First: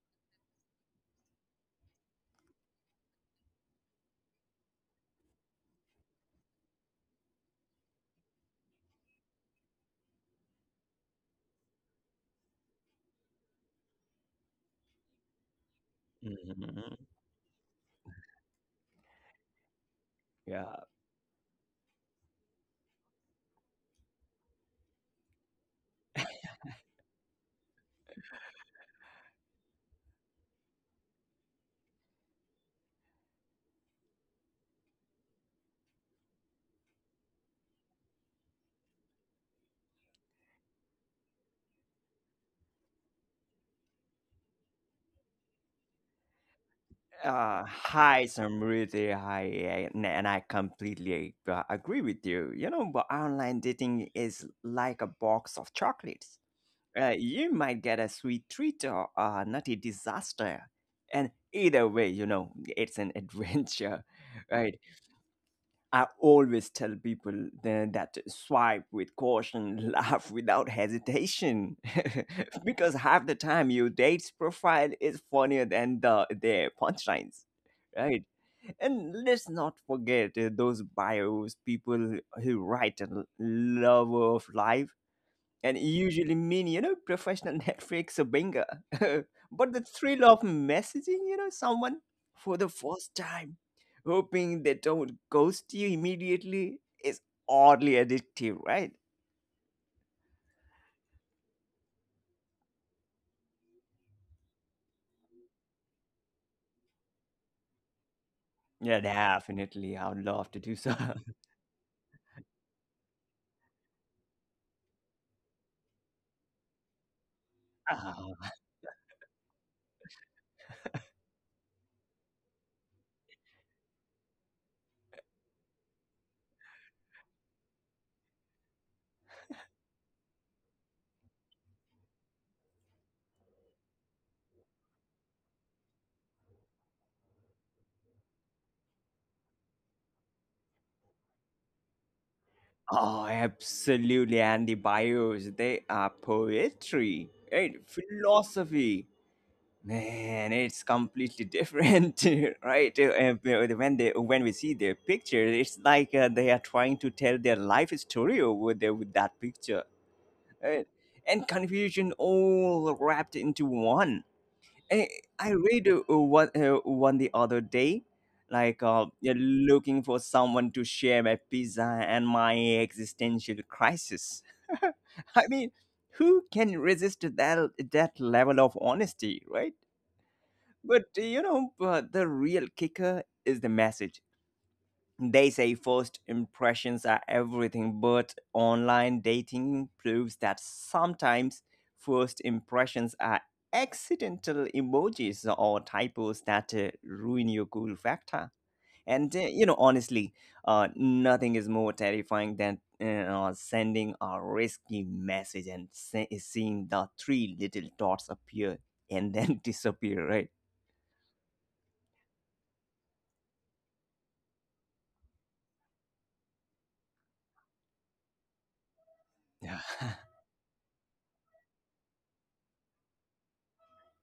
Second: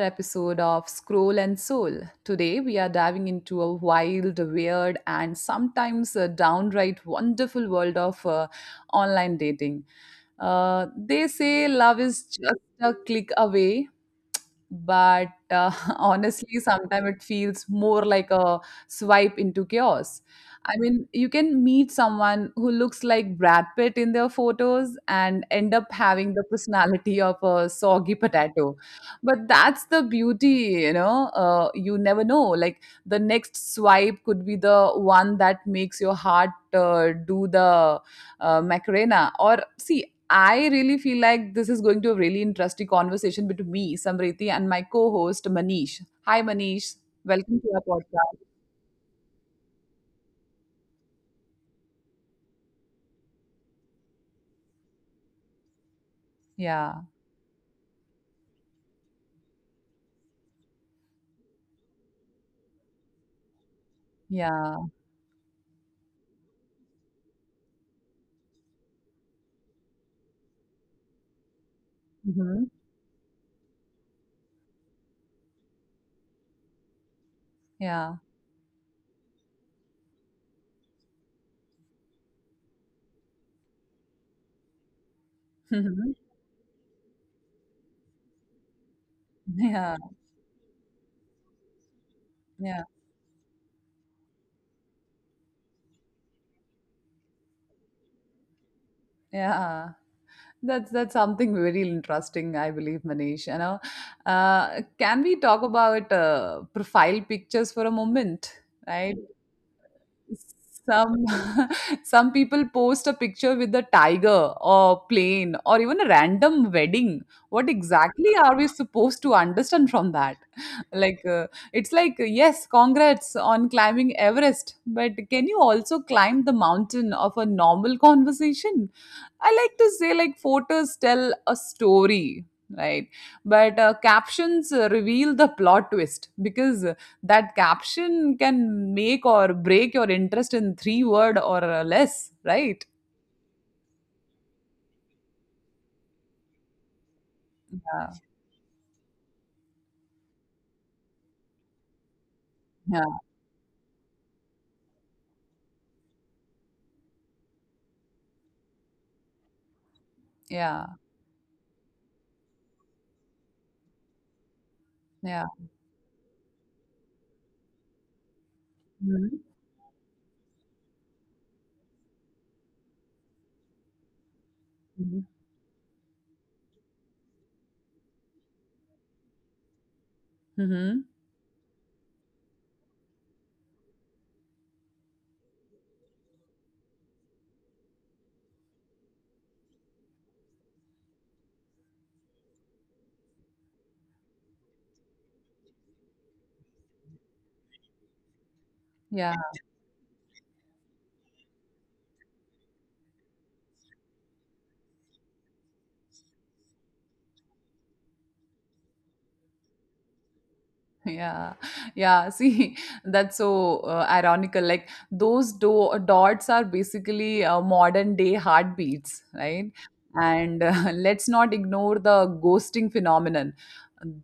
episode of Scroll and Soul. Today, we are diving into a wild, weird, and sometimes a downright wonderful world of online dating. They say love is just a click away, but honestly Mhm. sometimes it feels more like a swipe into chaos. I Yeah. mean, you can meet someone who looks like Brad Pitt in their photos and end up having the personality of a soggy potato. But that's the beauty. You never know, like, the next swipe could be the one that makes your heart do the macarena or see. I really feel like this is going to a really interesting conversation between me, Samriti, and my co host, Manish. Hi, Manish. Welcome to our podcast. Highs are really high, and I completely agree with you. You know, but online dating is like a box of chocolates. Yeah. You might get a sweet treat or a nutty disaster, and either way, you know, it's an adventure, right? Yeah. I always tell people that swipe with caution, laugh without hesitation. Hmm. Because half the time your date's profile is funnier than their punchlines. Yeah. Right? And let's not forget those bios, people who write a lover of life and Mhm. usually mean, you know, professional Netflix bingo. But Yeah. the thrill of messaging, you know, someone for the Yeah. first time, hoping they don't ghost you immediately, is oddly addictive, right? Yeah. That's something very interesting, I believe, Manish. Can we talk about profile pictures for a moment, Yeah, right? definitely, I would love to do so. Some some people post a picture with a tiger or plane or even a random wedding. What exactly Oh, are we supposed to understand from that? Like, it's like, yes, congrats on climbing Everest, but can you also climb the mountain of a normal conversation? I like to say, like, photos tell a story, right? But captions reveal the plot twist, because that caption can make or break your interest in three word or less, right? oh, absolutely. And the bios, they are poetry, right? Yeah, Philosophy. Man, it's completely different, right? Yeah, When they when we see their picture, it's like they are trying to tell their life story over there with that picture, right? yeah, And confusion all wrapped into one. Eh, yeah. I read one the other day, like, yeah, Mm-hmm. looking for someone to share my pizza and my existential crisis. I mean, who can resist that level of honesty, right? Mm-hmm. But you know, the real kicker is the message. They say first impressions are everything, but online dating proves that sometimes first impressions are accidental emojis or typos that ruin your cool factor. Yeah. And you know, honestly, nothing is more terrifying than sending a risky message and seeing the three little dots appear and then disappear, right? Yeah, yeah, see, that's so ironical, like, those dots are basically modern day heartbeats, right? Yeah. And let's not ignore the ghosting phenomenon.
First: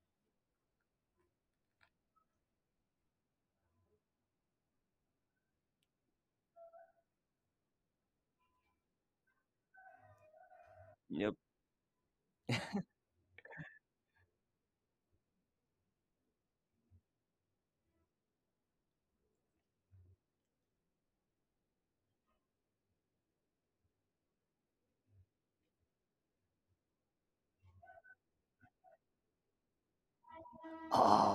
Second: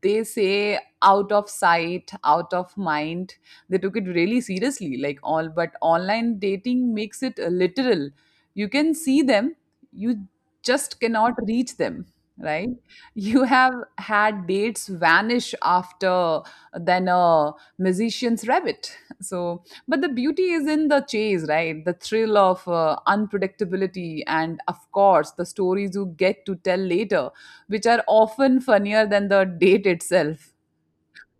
They say out of sight, out of mind. They took it really seriously, like, all. But online dating makes it literal. You can see them. You just cannot Yep. reach them, right? You have had dates vanish after than a musician's rabbit. So but the beauty is in the chase, right? The thrill of unpredictability, and of course the stories you get to tell later, which are often funnier than the date itself.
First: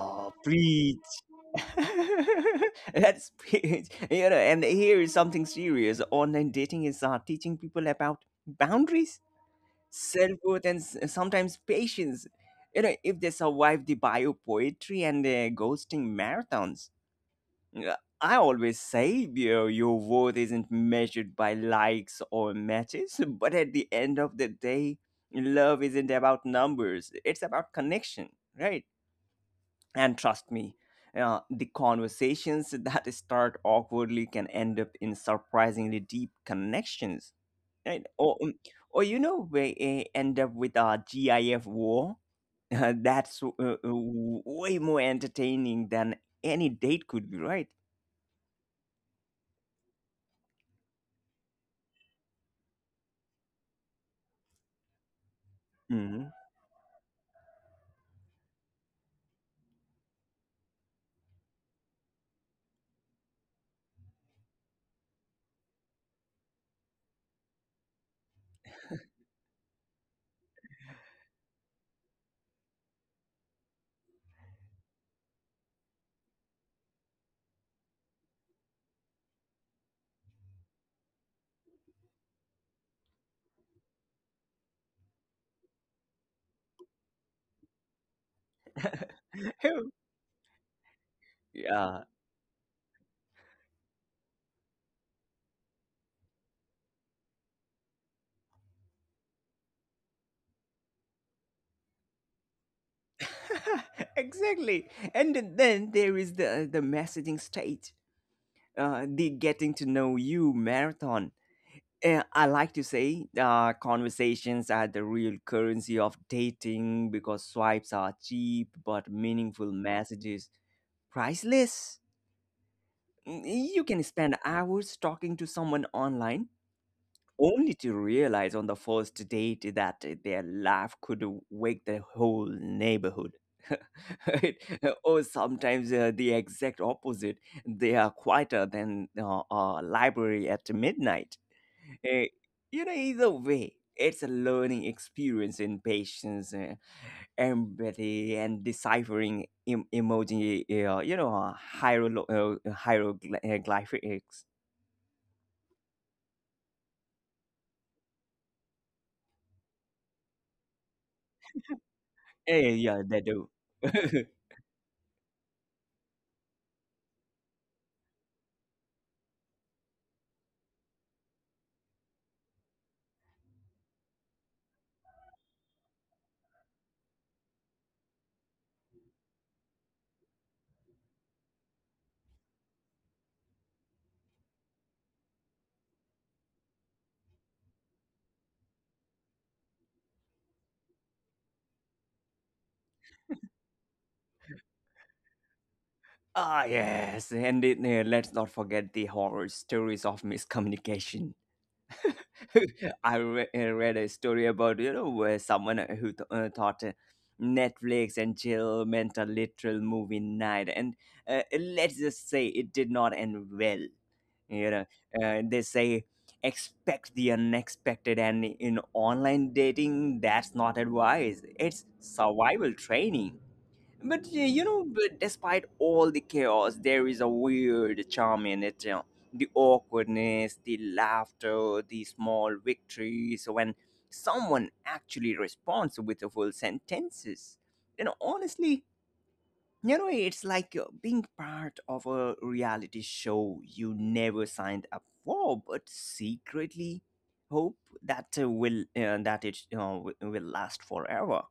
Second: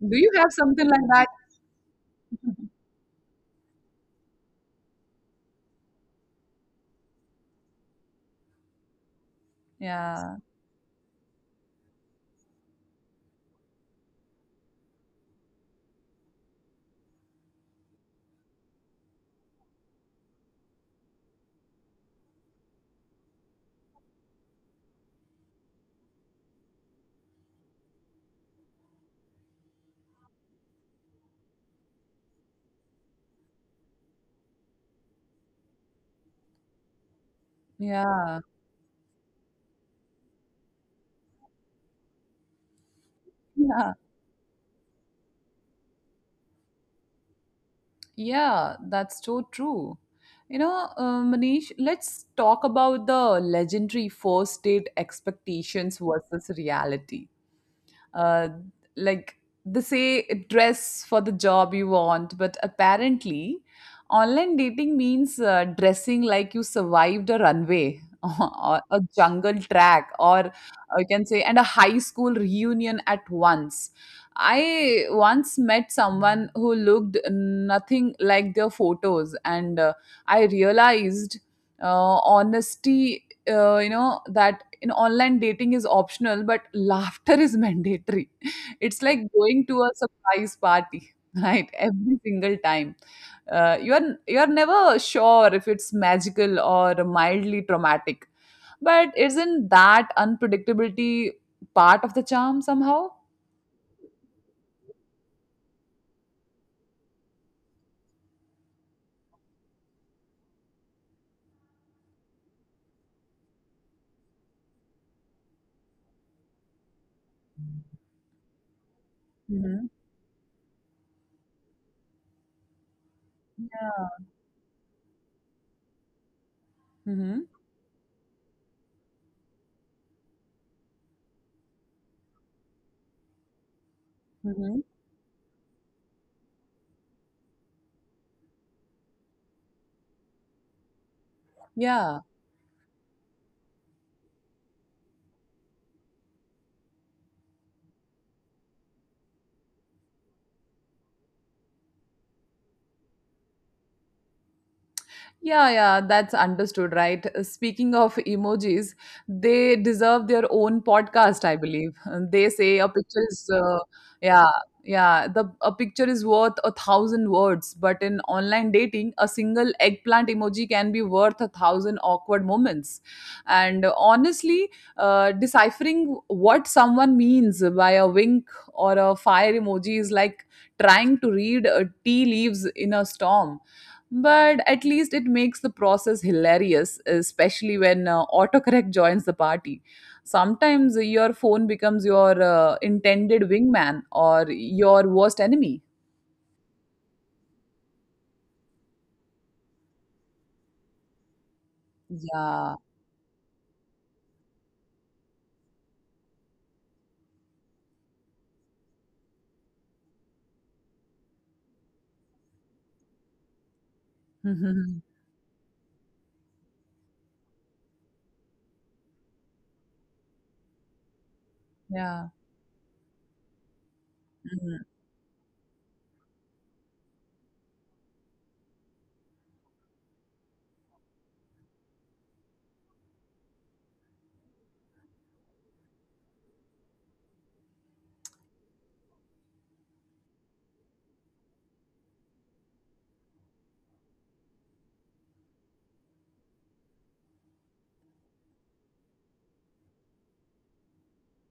Do you have something preach. like that? That's preach. You know, and here is something serious. Online dating is teaching people about boundaries, Yeah, self worth, and sometimes patience. You know, if they survive the bio poetry and the ghosting marathons. Yeah, I always say, Beer, your worth isn't measured by likes or matches, but at the end of the day, love isn't about numbers, it's about connection, right? And trust me, the conversations that start awkwardly can end up in surprisingly deep connections, right? Yeah, Or you know, we end up with a GIF war. That's yeah. way more entertaining than any date could be, right? Yeah, that's so true. Manish, let's talk about the legendary first date expectations Hmm. versus reality. uh, like, they say dress for the job you want, but apparently online dating means dressing like you survived a runway or a jungle track, or you can say and a high school reunion at once. I once met someone who looked nothing like their photos, and I realized honesty, that in online dating is optional, but laughter is mandatory. It's like going to Who? a surprise party, right? Yeah. Every single time. You're never sure if it's magical or mildly traumatic. But isn't that unpredictability part of the charm somehow? Exactly. And then there is the messaging stage, the getting to know you marathon. I like to say conversations are the real currency of dating because swipes are cheap, but meaningful Hmm. messages priceless. Mm, You can spend hours talking to someone online, Hmm. only to realize on the first date that their laugh could wake the whole neighborhood. Right? Hmm. Or sometimes the exact opposite. They are quieter than a library at midnight. Eh, Yeah. you know, either way, it's a learning experience in patience, empathy, and deciphering emoji, you know, hieroglyphics. Hieroglyphics. Yeah, yeah, that's understood, right? Speaking of emojis, they deserve their own podcast, I believe. They say a Yeah, they picture do. is, yeah, yeah, the a picture is worth a thousand words, but in online dating, a single eggplant emoji can be worth a thousand awkward moments. And honestly, deciphering what someone means by a wink or a fire emoji is like trying to read tea leaves in a storm. But at least it makes the process hilarious, especially when autocorrect joins the party. Sometimes your phone becomes your intended wingman or your worst enemy. Ah, yes, and it, let's not forget the horror stories of miscommunication. Yeah. I read a story about, you know, where someone thought Netflix and chill meant a literal movie night, and let's just say it did not end well. You know, they say expect the unexpected, and in online dating that's not advice, it's Yeah. survival training. But you know, but despite all the chaos there is a weird charm in it, you know, the awkwardness, the laughter, the small victories when someone actually responds with a full sentences, you know, honestly, you know it's like being part of a reality show you never signed up for, but secretly hope that will that it will last forever.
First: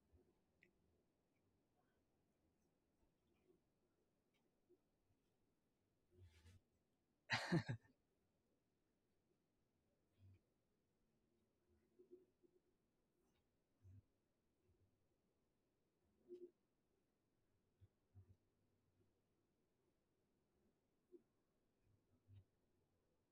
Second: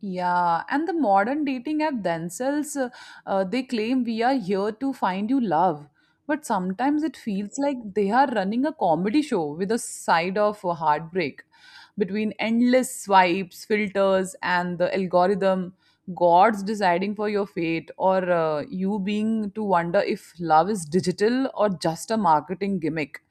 Yeah, and the modern dating app themselves, they claim we are here to find you love. But sometimes it feels like they are running a comedy show with a side of a heartbreak. Between endless swipes, filters, and the algorithm, God's deciding for your fate, or you being to wonder if love is digital or just a marketing gimmick.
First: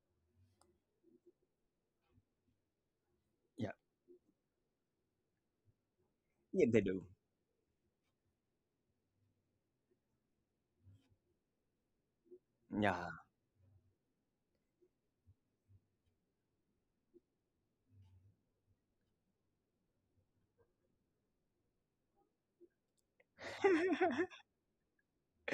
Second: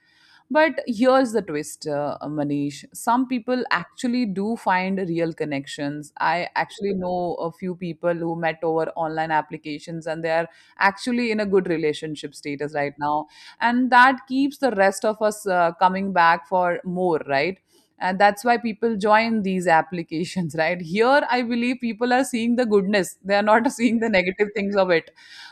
But here's the twist, Manish. Some people Yeah. actually do find real connections. I Yeah, they actually do. know a few people who met over online applications and they are actually in a good relationship status right Yeah. now. And that keeps the rest of us coming back for more, right? And that's why people join these applications, right? Here, I believe people are seeing the goodness. They are not seeing the negative things of it.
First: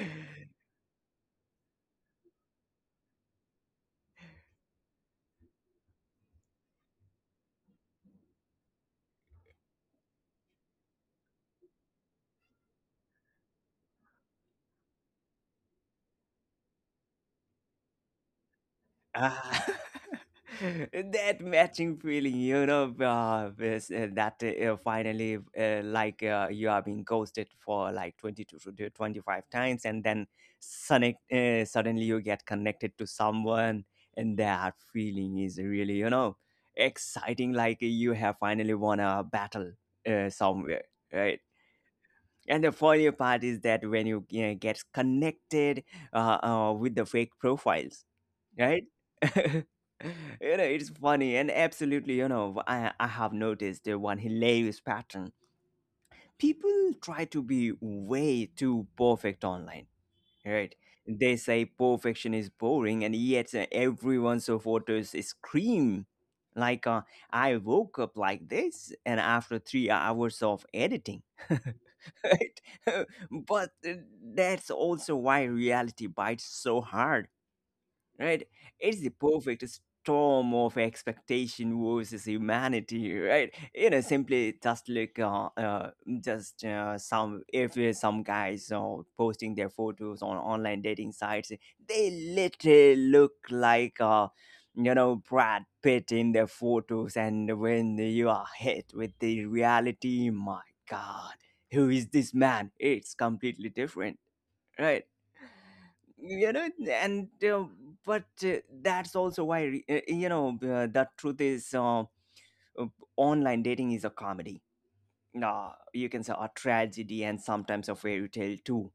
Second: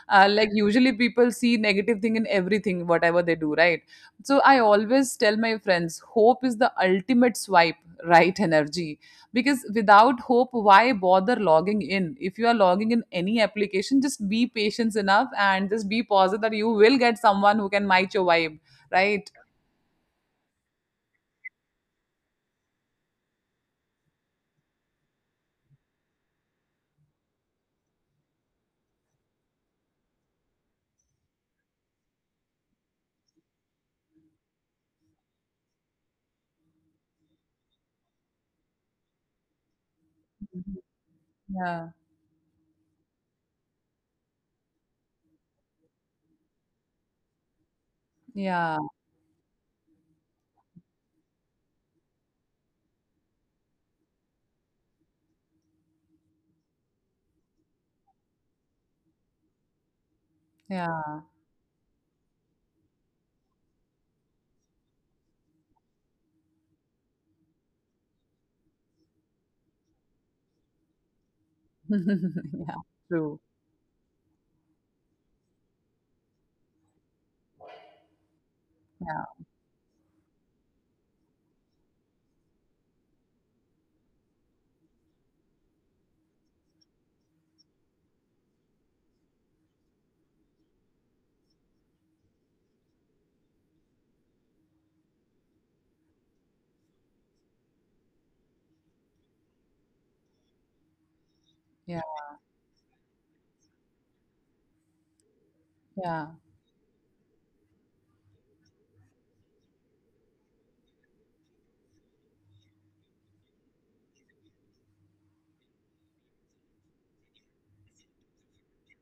Like, usually people see negative thing in everything, whatever they do, right? So I always tell my friends, hope is the ultimate swipe, right energy. Because without hope, why bother logging in? If you are logging in any application, just be patient enough and just be positive that you will get someone who can match your vibe, right? Ah, that matching feeling, you know, that finally, you are being ghosted for like 20 to 25 times, and then suddenly you get connected to someone, and that feeling is really, you know, exciting, like you have finally won a battle somewhere, right? Yeah, And the funny part is that when you, get connected with the fake profiles, yeah, right? You know, it's funny, and absolutely, you know, I have noticed the one hilarious pattern. People try to be way too perfect online, right? yeah. They say perfection is boring, and yet everyone's photos scream like, "I woke up like this," and after 3 hours of editing. Right? Yeah, true. But that's also why reality bites so hard, right? It's the Yeah, perfect storm of expectation versus humanity, right? You know, simply just look, just some, if some guys are posting their photos on online dating sites, they literally look like. You know, Brad Pitt in their photos, and when you are hit with the reality, my God, who yeah, is this man? It's completely different, right? yeah, You know, and but that's also why you know, the truth is, uh, online dating is a comedy, you can say a tragedy, and sometimes a fairy tale too,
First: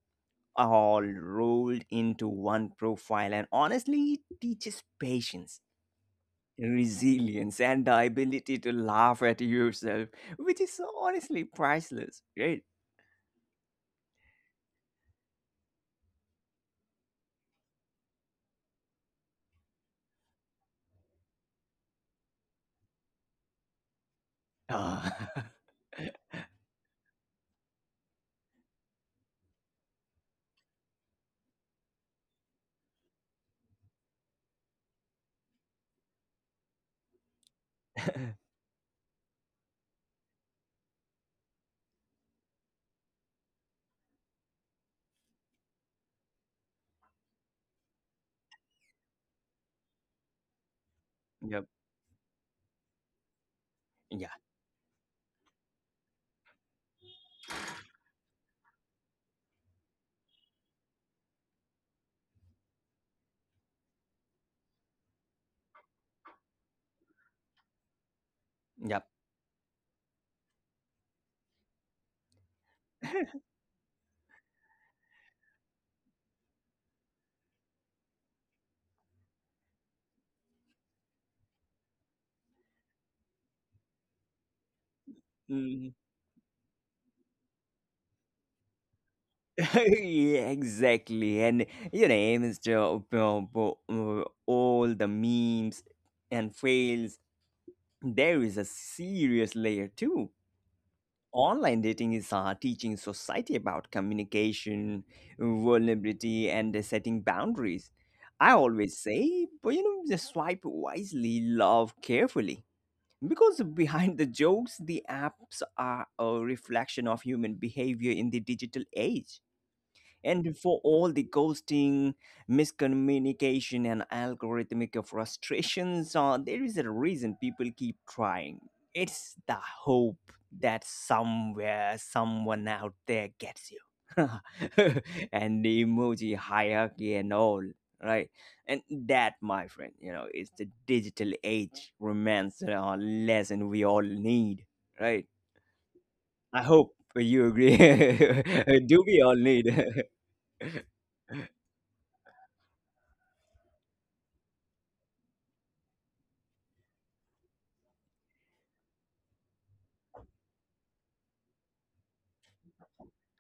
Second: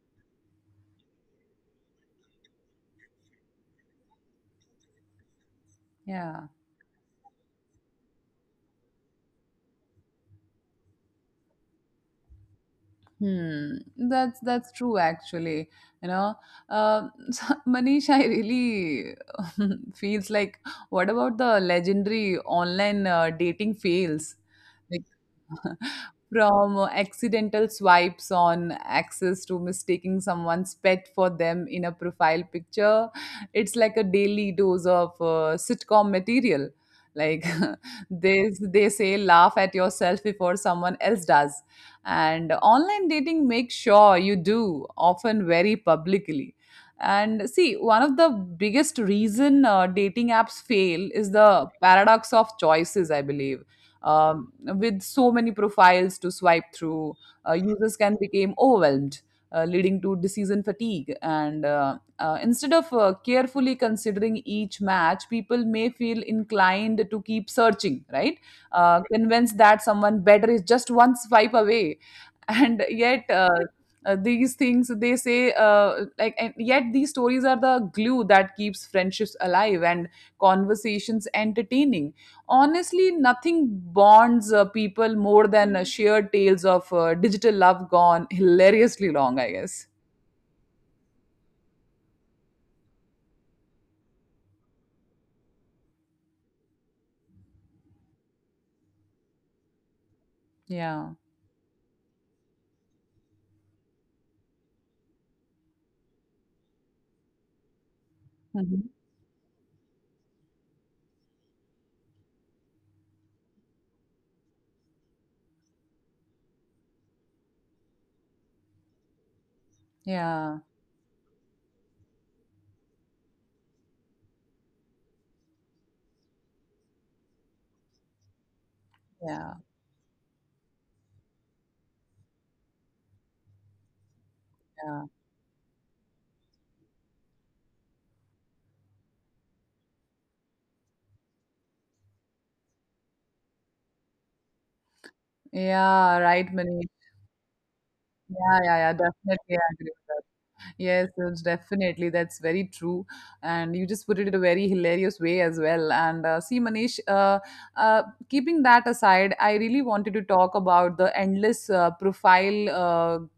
all rolled into one profile, and honestly it teaches patience, yeah. resilience, and the ability to laugh at yourself, which is honestly priceless, right? Hmm, that's true actually. You know, so Manish, I really feels like, what about the legendary online dating fails? Ah. From accidental swipes on access to mistaking someone's pet for them in a profile picture. It's like a daily dose of sitcom material. Like, they, they say, laugh at yourself before someone else does. And online dating makes sure you do, often very publicly. And see, one of the biggest reason dating apps fail is Yep. the paradox of choices, I believe. Yeah. um, with so many profiles to swipe through, users can become overwhelmed, leading to decision fatigue. And instead of carefully considering each match, people may feel inclined to keep searching, right? Yep. Convinced that someone better is just one swipe away, and yet, these things they say, like, and yet these stories are the glue that keeps friendships alive and conversations entertaining. Honestly, nothing bonds people more than Mm. shared tales of digital love gone hilariously long, I guess. Yeah, exactly. And you know, Mr. All the memes and fails, there is a serious layer too. Yeah. Online dating is teaching society about communication, vulnerability, and setting boundaries. I always Mhm. say, but you know, just swipe wisely, love carefully. Because behind the jokes, the apps are a reflection of human behavior in the digital age. And Yeah, for all the ghosting, miscommunication, and algorithmic frustrations, there is a reason people keep trying. It's the yeah, hope that somewhere, someone out there gets you. yeah. And the emoji hierarchy and all, right? And that, my friend, you know, is the digital age romance lesson we all need, right? Yeah, right, I hope Manish. you agree. Yeah, yeah, yeah, Do we all definitely need? I agree with that. Yes, it's definitely. That's very true. And you just put it in a very hilarious way as well. And see, Manish, uh, keeping that aside, I really wanted to talk about the endless profile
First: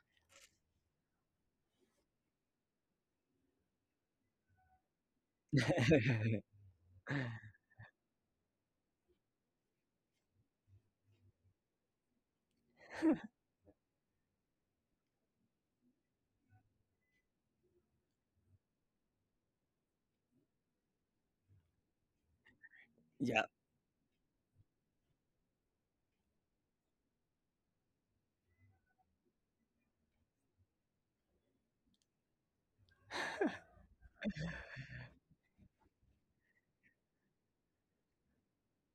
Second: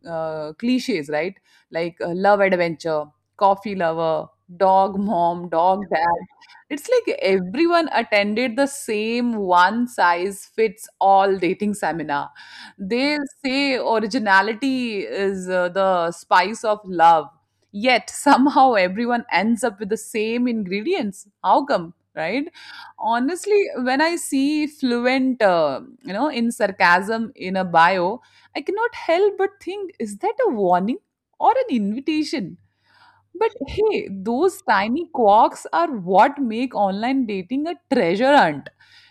cliches, right? Like love adventure, coffee lover, dog mom, dog dad. It's like everyone attended the same one size fits all dating seminar. They say originality is the spice of love. Yet somehow everyone ends up with the same ingredients. How come? Right? Yeah. Honestly, when I see fluent, in sarcasm in a bio, I cannot help but think, is that a warning or an invitation? But hey, those tiny quirks are what make online dating a treasure hunt.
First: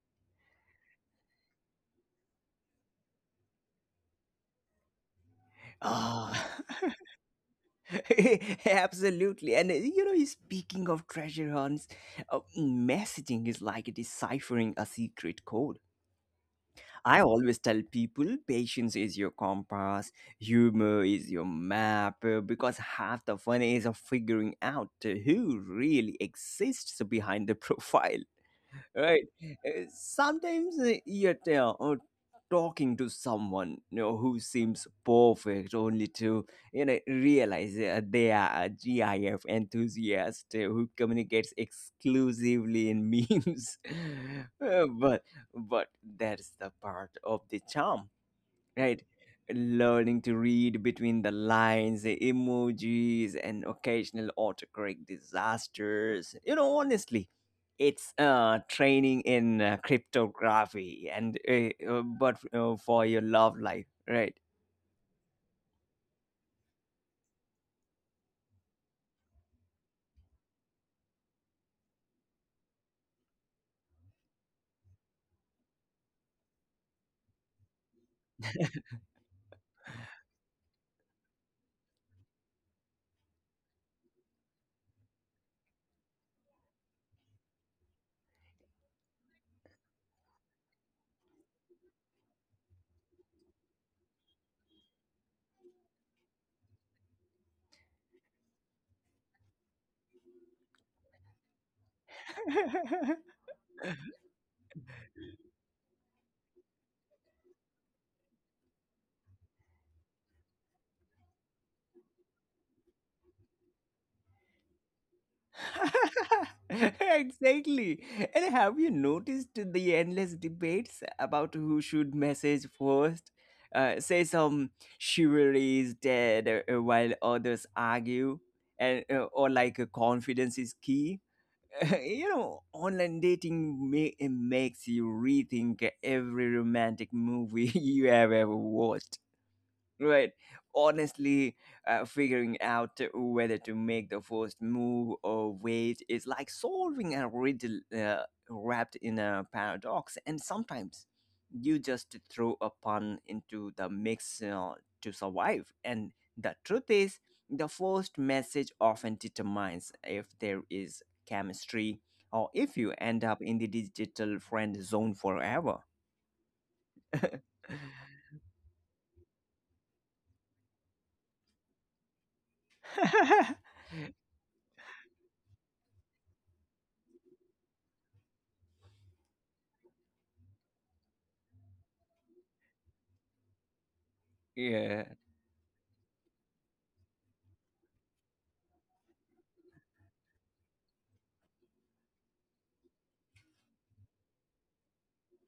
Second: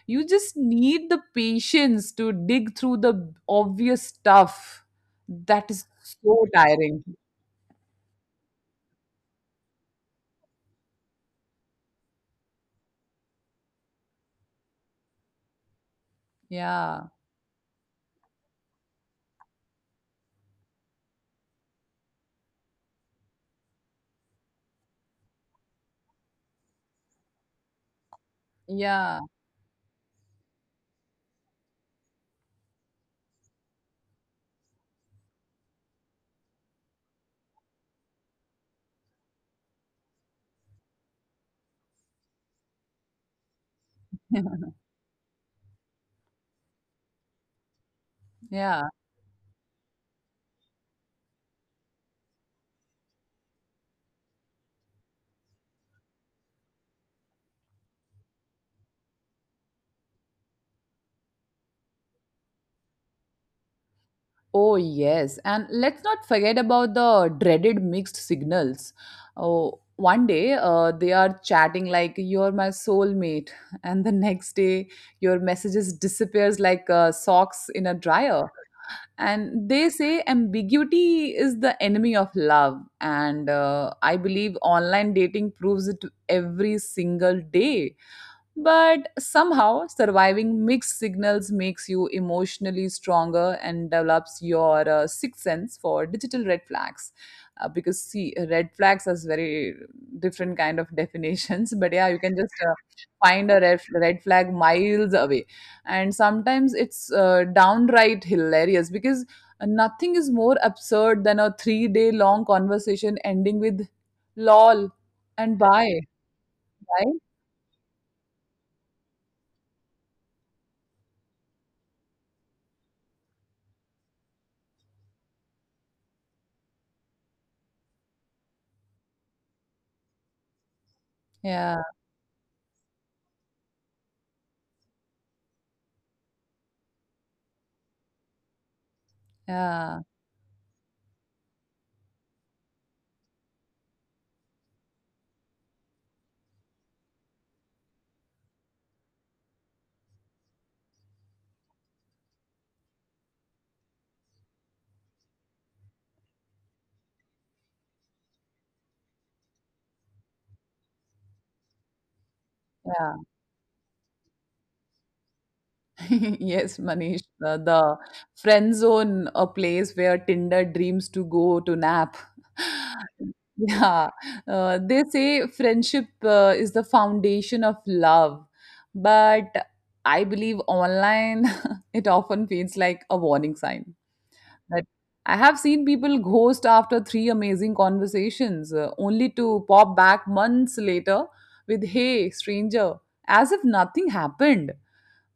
You just need the patience to dig through the obvious stuff. That is Ah, so tiring. absolutely. And you know, speaking of treasure hunts, messaging is like deciphering a secret code. Yeah. I always tell people patience is your compass, humor is your map, because half the fun is of figuring out who really exists behind the profile, Yeah. right? Sometimes are oh, talking to someone, you know, who seems perfect, only to, you know, realize they are a GIF enthusiast who communicates exclusively in memes. But but that's the part of the charm, Yeah. right? Learning to read between the lines, the emojis, and occasional autocorrect disasters, you know, honestly, it's training in cryptography and but for your love life, right? Oh, yes. And let's not forget about the dreaded mixed signals. Oh, one day they are chatting like you're my soulmate, and the next day your messages disappears like socks in a dryer. And they say ambiguity is the enemy of love, and I believe online dating proves it every single day. But somehow, surviving mixed signals makes you emotionally stronger and develops your sixth sense for digital red flags. Because see, red flags has very different kind of definitions. But yeah, you can just find a red, red flag miles away, and sometimes it's downright hilarious because nothing is more absurd than a three-day long conversation ending with "lol" and "bye." Right? Exactly. And have you noticed the endless debates about who should message first? Say some chivalry is dead, while others argue, and or like confidence is key. Yeah. You know, online dating makes you rethink every romantic movie you have ever watched. Yeah. Right. Honestly, figuring out whether to make the first move or wait is like solving a riddle wrapped in a paradox. And sometimes you just throw a pun into the mix to survive. And the truth is, the first message often determines if there is chemistry, or if you Yeah. end up in the digital friend zone forever. Yes, Manish, the friend zone, a place where Tinder dreams to go to nap. Yeah, they say friendship is the foundation of love, but I believe online it often feels like a warning sign. That Yeah. I have seen people ghost after three amazing conversations, only to pop back months later with "Hey, stranger," as if nothing happened.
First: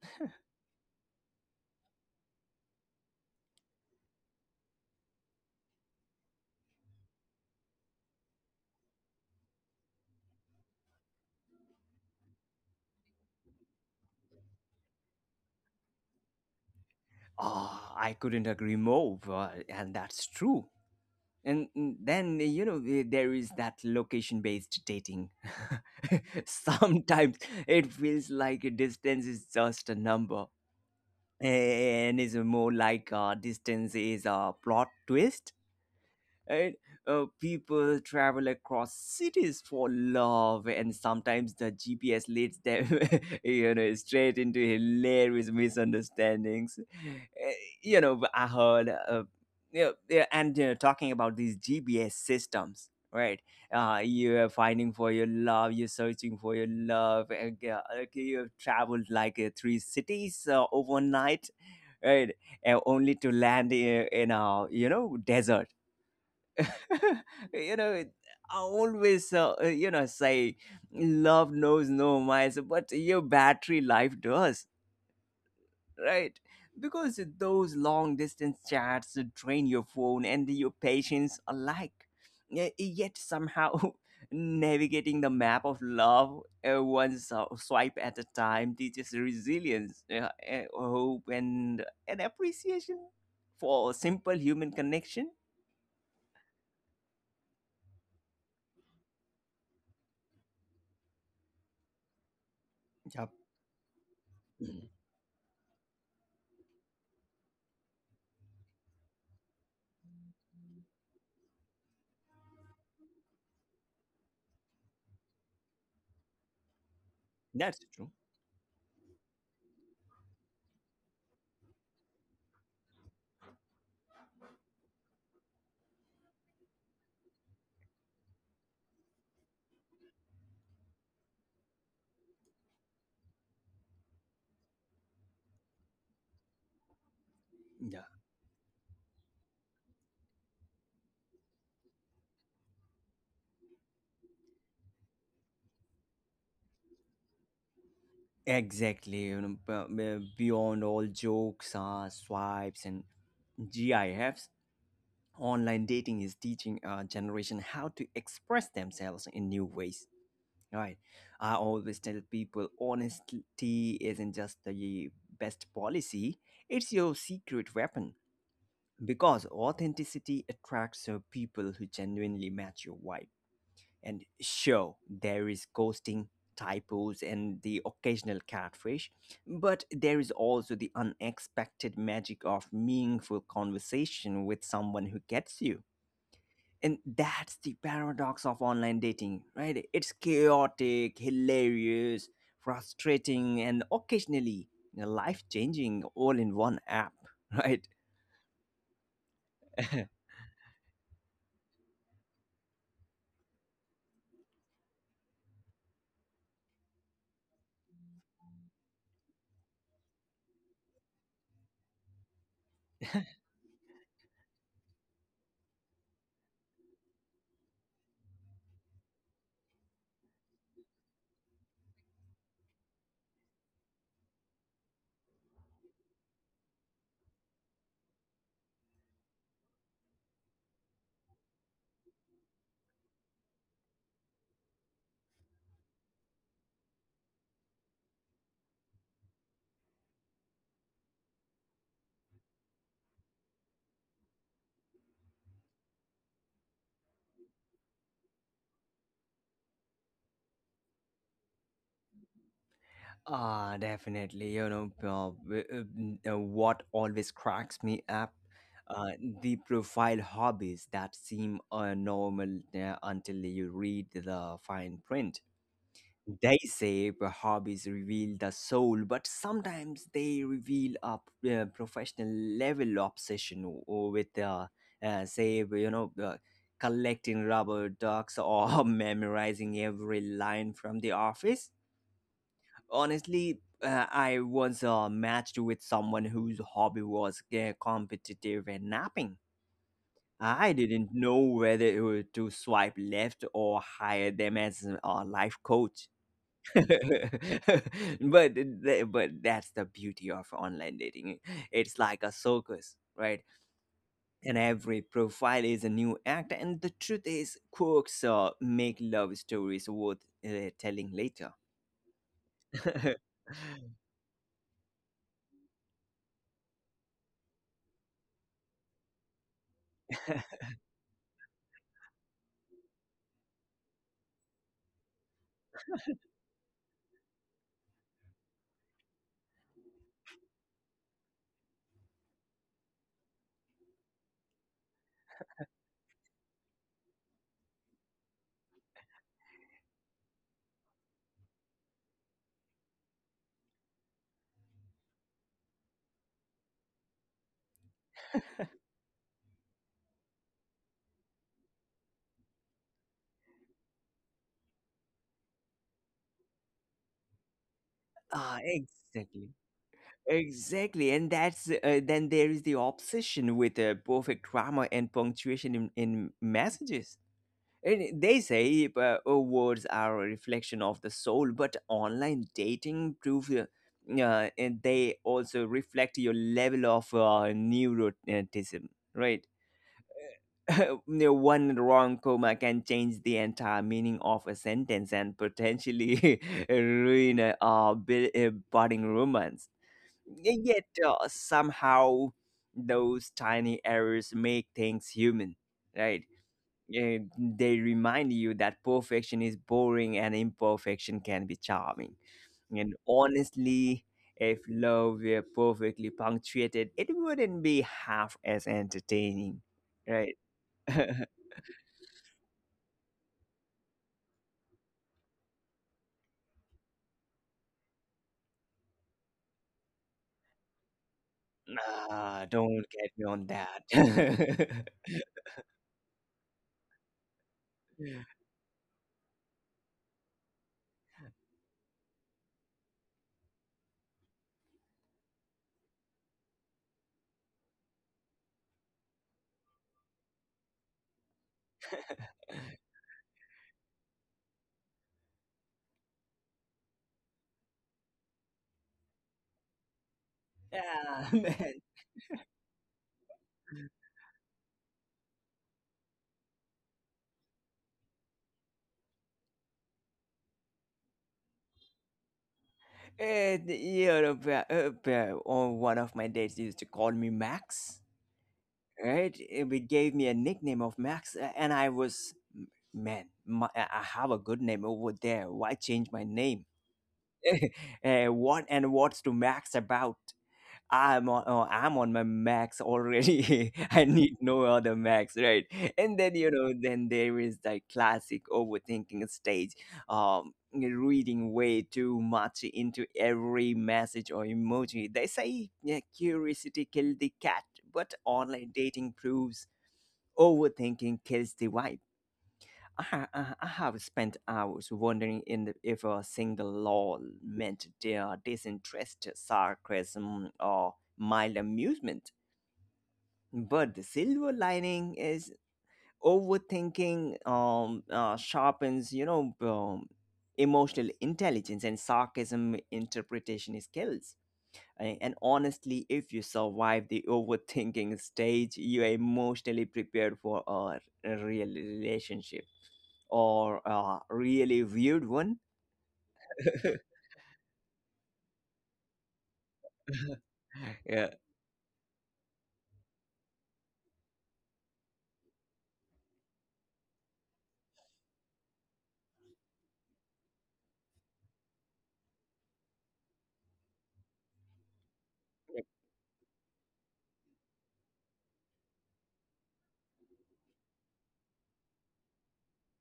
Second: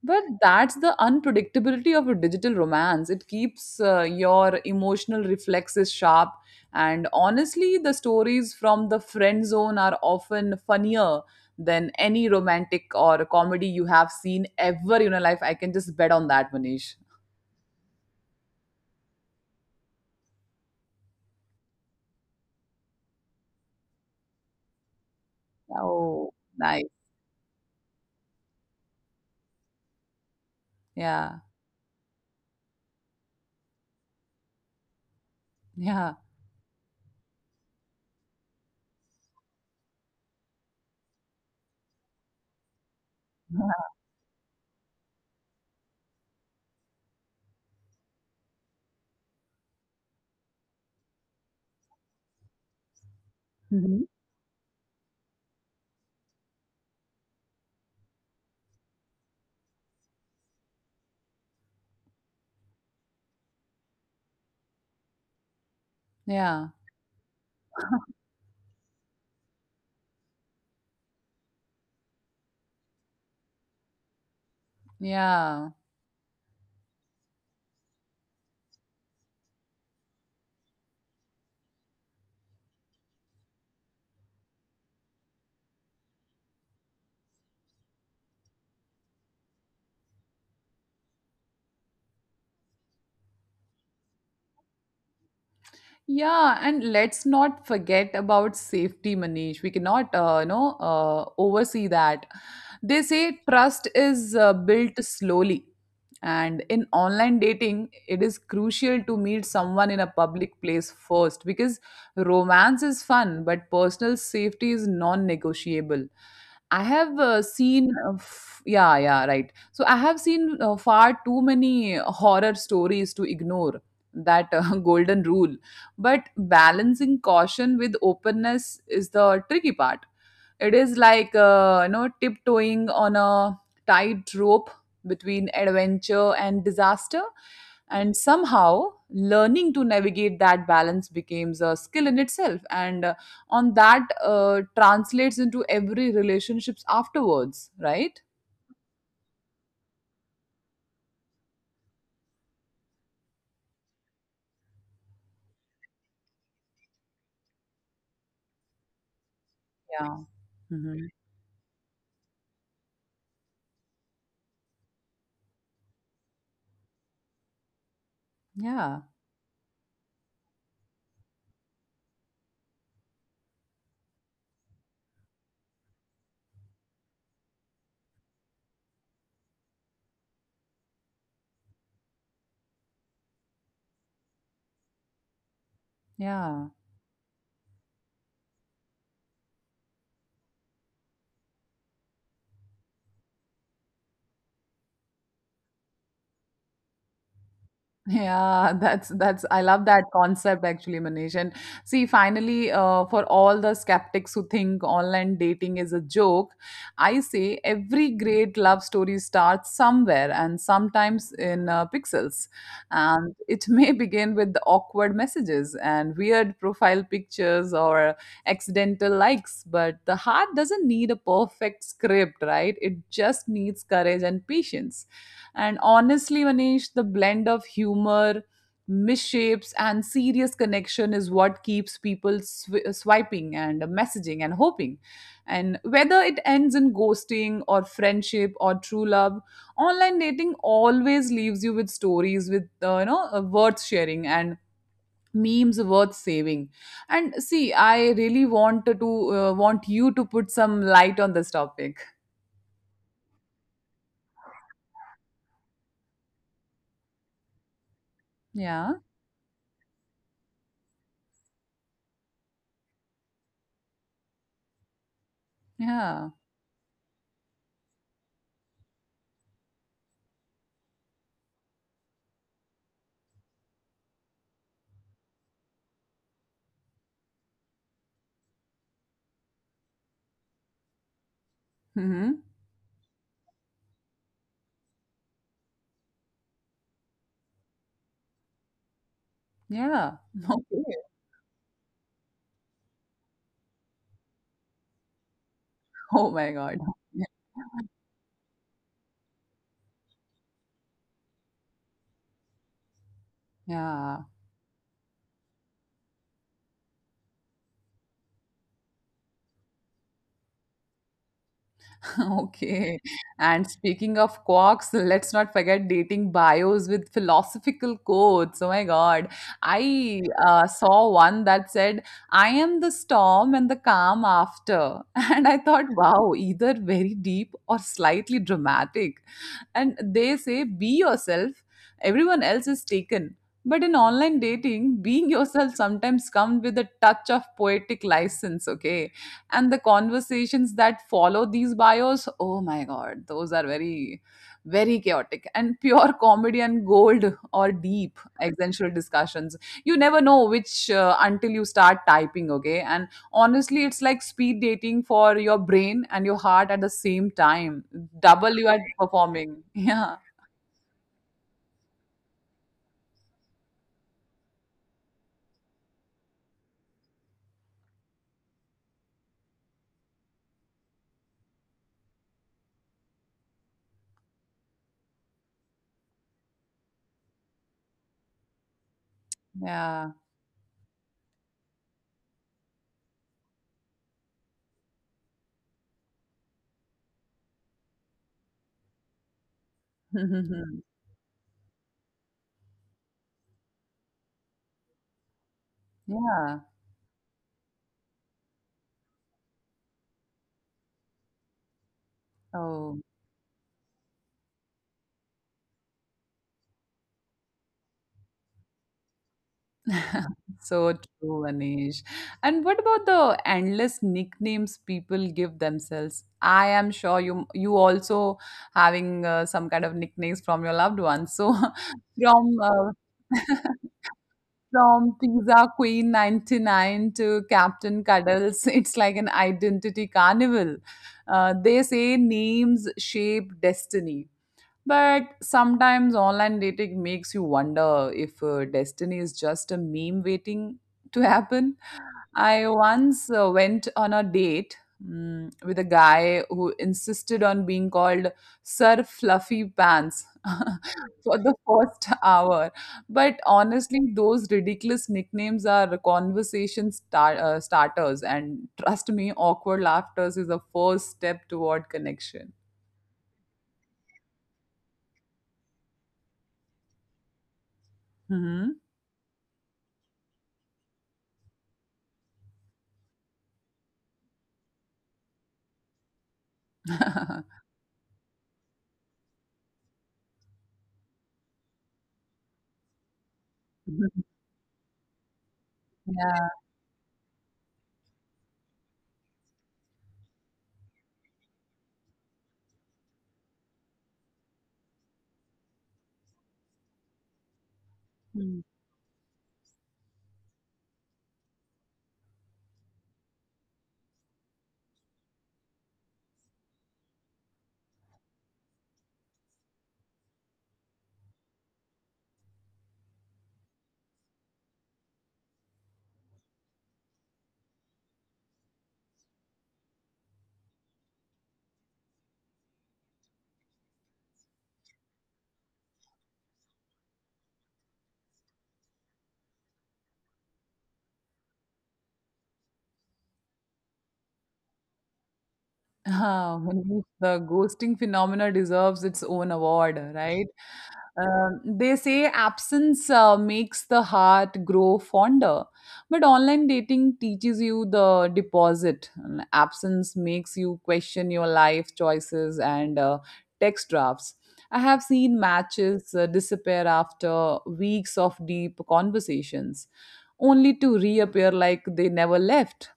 But that's the unpredictability of a digital romance. It keeps your emotional reflexes sharp. And honestly, the stories from the friend zone are often funnier than any romantic or comedy you have seen ever in your life. I can just bet on that, Manish. Ah, I couldn't agree more, and that's true. And then, you know, there is that location based dating. Oh, nice. Sometimes it feels like a distance is just a number, Yeah. and is more like a distance is a plot twist, Yeah. right? People travel across cities for love, and sometimes the GPS leads them, you know, straight into hilarious misunderstandings. Uh, You know, but I heard, you know, yeah, and you know, talking about these GPS systems, right? Mhm. You are finding for your love, you're searching for your love, and okay, you've traveled like three cities overnight, right? And only to land in a, you know, desert. Yeah. you know it- I always you know, say love knows no miles but your battery life does, Yeah. right? Because those long distance chats drain your phone and your patience alike. Yet somehow navigating the map of love one swipe at a time teaches resilience, hope, and an appreciation for simple human connection. Yeah, and let's not forget about safety, Manish. We cannot, oversee that. They Yep. say trust is built slowly, and in online dating, it is crucial to meet someone in a public place first because romance is fun, but personal safety is non-negotiable. I have That's seen, true. Yeah, yeah, right. So I have seen far too many horror stories to ignore that golden rule. But balancing caution with openness is the tricky part. It is like tiptoeing on a tight rope between adventure and disaster, Yeah. and somehow learning to navigate that balance becomes a skill in itself, and on that translates into every relationships afterwards, right? Exactly. You know, beyond all jokes, swipes, and GIFs, online dating is teaching our generation how to express themselves in new ways. Yeah. Right. Mhm. I always tell people honesty isn't just the best policy, it's your secret weapon Yeah. because authenticity attracts people who genuinely match your vibe. And sure, there is ghosting, typos, and the occasional catfish, but there is also the unexpected magic of meaningful conversation with someone who gets you. Yeah. And that's the paradox of online dating, right? It's chaotic, hilarious, frustrating, and occasionally life changing, all in one app, right? Yeah, that's I love that concept actually, Manish. And see, finally, for all the skeptics who think online dating is a joke, I say every great love story starts somewhere, and sometimes in pixels. And it may begin with the awkward messages and weird profile pictures or accidental likes, but the heart doesn't need a perfect script, right? It just needs courage and patience. And honestly, Manish, the blend of humor, misshapes, and serious connection is what keeps people swiping and messaging and hoping. And whether it ends in ghosting or friendship or true love, online dating always leaves you with stories with worth sharing and memes worth saving. And see, I really want to want you to put some light on this topic. Ah, definitely. What always cracks me up, Yeah, uh, the profile hobbies that seem normal until you read the fine print. yeah, They say the hobbies reveal the soul, but sometimes they reveal a professional level obsession with, say, collecting rubber ducks or memorizing every line from the Office. hmm, Honestly, I was matched with someone whose hobby was competitive and napping. yeah. I Okay. didn't know whether it was to swipe left or hire them as a life coach. Oh my God. But that's the beauty of online dating. It's like a circus, right? Yeah. And every profile is a new act, and the truth is, quirks make love stories worth telling later. Okay. And speaking of quarks, let's not forget dating bios with philosophical quotes. Oh my God. I saw one that said, I am the storm and the calm after. And I thought, wow, either very deep or slightly dramatic. And they say be yourself, everyone else is taken. But in online dating, being yourself sometimes comes with a touch of poetic license, okay? And the conversations that follow these bios, oh my god, those are very very chaotic and pure comedy and gold, or deep existential discussions. You never know which until you start typing, okay? And honestly, it's like speed dating for your brain and your heart at the same time. Double Ah, you are exactly. performing. Yeah. Exactly, and that's then there is the obsession with perfect grammar and punctuation in messages. And they say, oh, words are a reflection of the soul, but online dating proves and they also reflect your level of neuroticism, right? Yeah. No one wrong comma can change the entire meaning of a sentence and potentially ruin a budding romance. Yet somehow those tiny errors make things human, right? Yeah. Eh, they remind you that perfection is boring and imperfection can be charming. And Oh. honestly, if love were perfectly punctuated, it wouldn't be half as entertaining, right? So true, Anish. And what about the endless nicknames people give themselves? I am sure you also having some kind of nicknames from your loved ones. So Ah, from don't get me on that. from Pizza Queen 99 to Captain Cuddles, it's like an identity carnival. They say names shape destiny. But sometimes online dating makes you wonder if destiny is just a meme waiting to happen. I once went on a date, with a guy who insisted on being called Sir Fluffy Pants Ah, for the man. first hour. But honestly, those ridiculous nicknames are conversation starters, and trust me, awkward laughter is a first step toward connection. Eh, on one of my dates used to call me Max, Mhm. right? Eh, they gave me a nickname of Max, and I was, man, my, I have a good name over there. Why change my name? Eh, what, and what's to Max about? I'm on, oh, I'm on my max already. I need no other max, right? And then, you Yeah. know, then there is the classic overthinking stage, reading way too much into every message or emoji. They say, yeah, curiosity killed the cat, but online Mm. dating proves overthinking kills the vibe. I I have spent hours wondering in the, if a single law meant their disinterest, sarcasm, or mild amusement. But the silver lining is overthinking sharpens, emotional intelligence and sarcasm interpretation skills. And honestly, if you survive the overthinking stage, you are emotionally prepared for a real relationship or a really weird one. Ah, Manish, the ghosting phenomena deserves its own award, right? Yeah. They say absence makes the heart grow fonder, but online dating teaches you the deposit. And absence makes you question your life choices and text drafts. I have seen matches disappear after weeks of deep conversations only to reappear like they never left.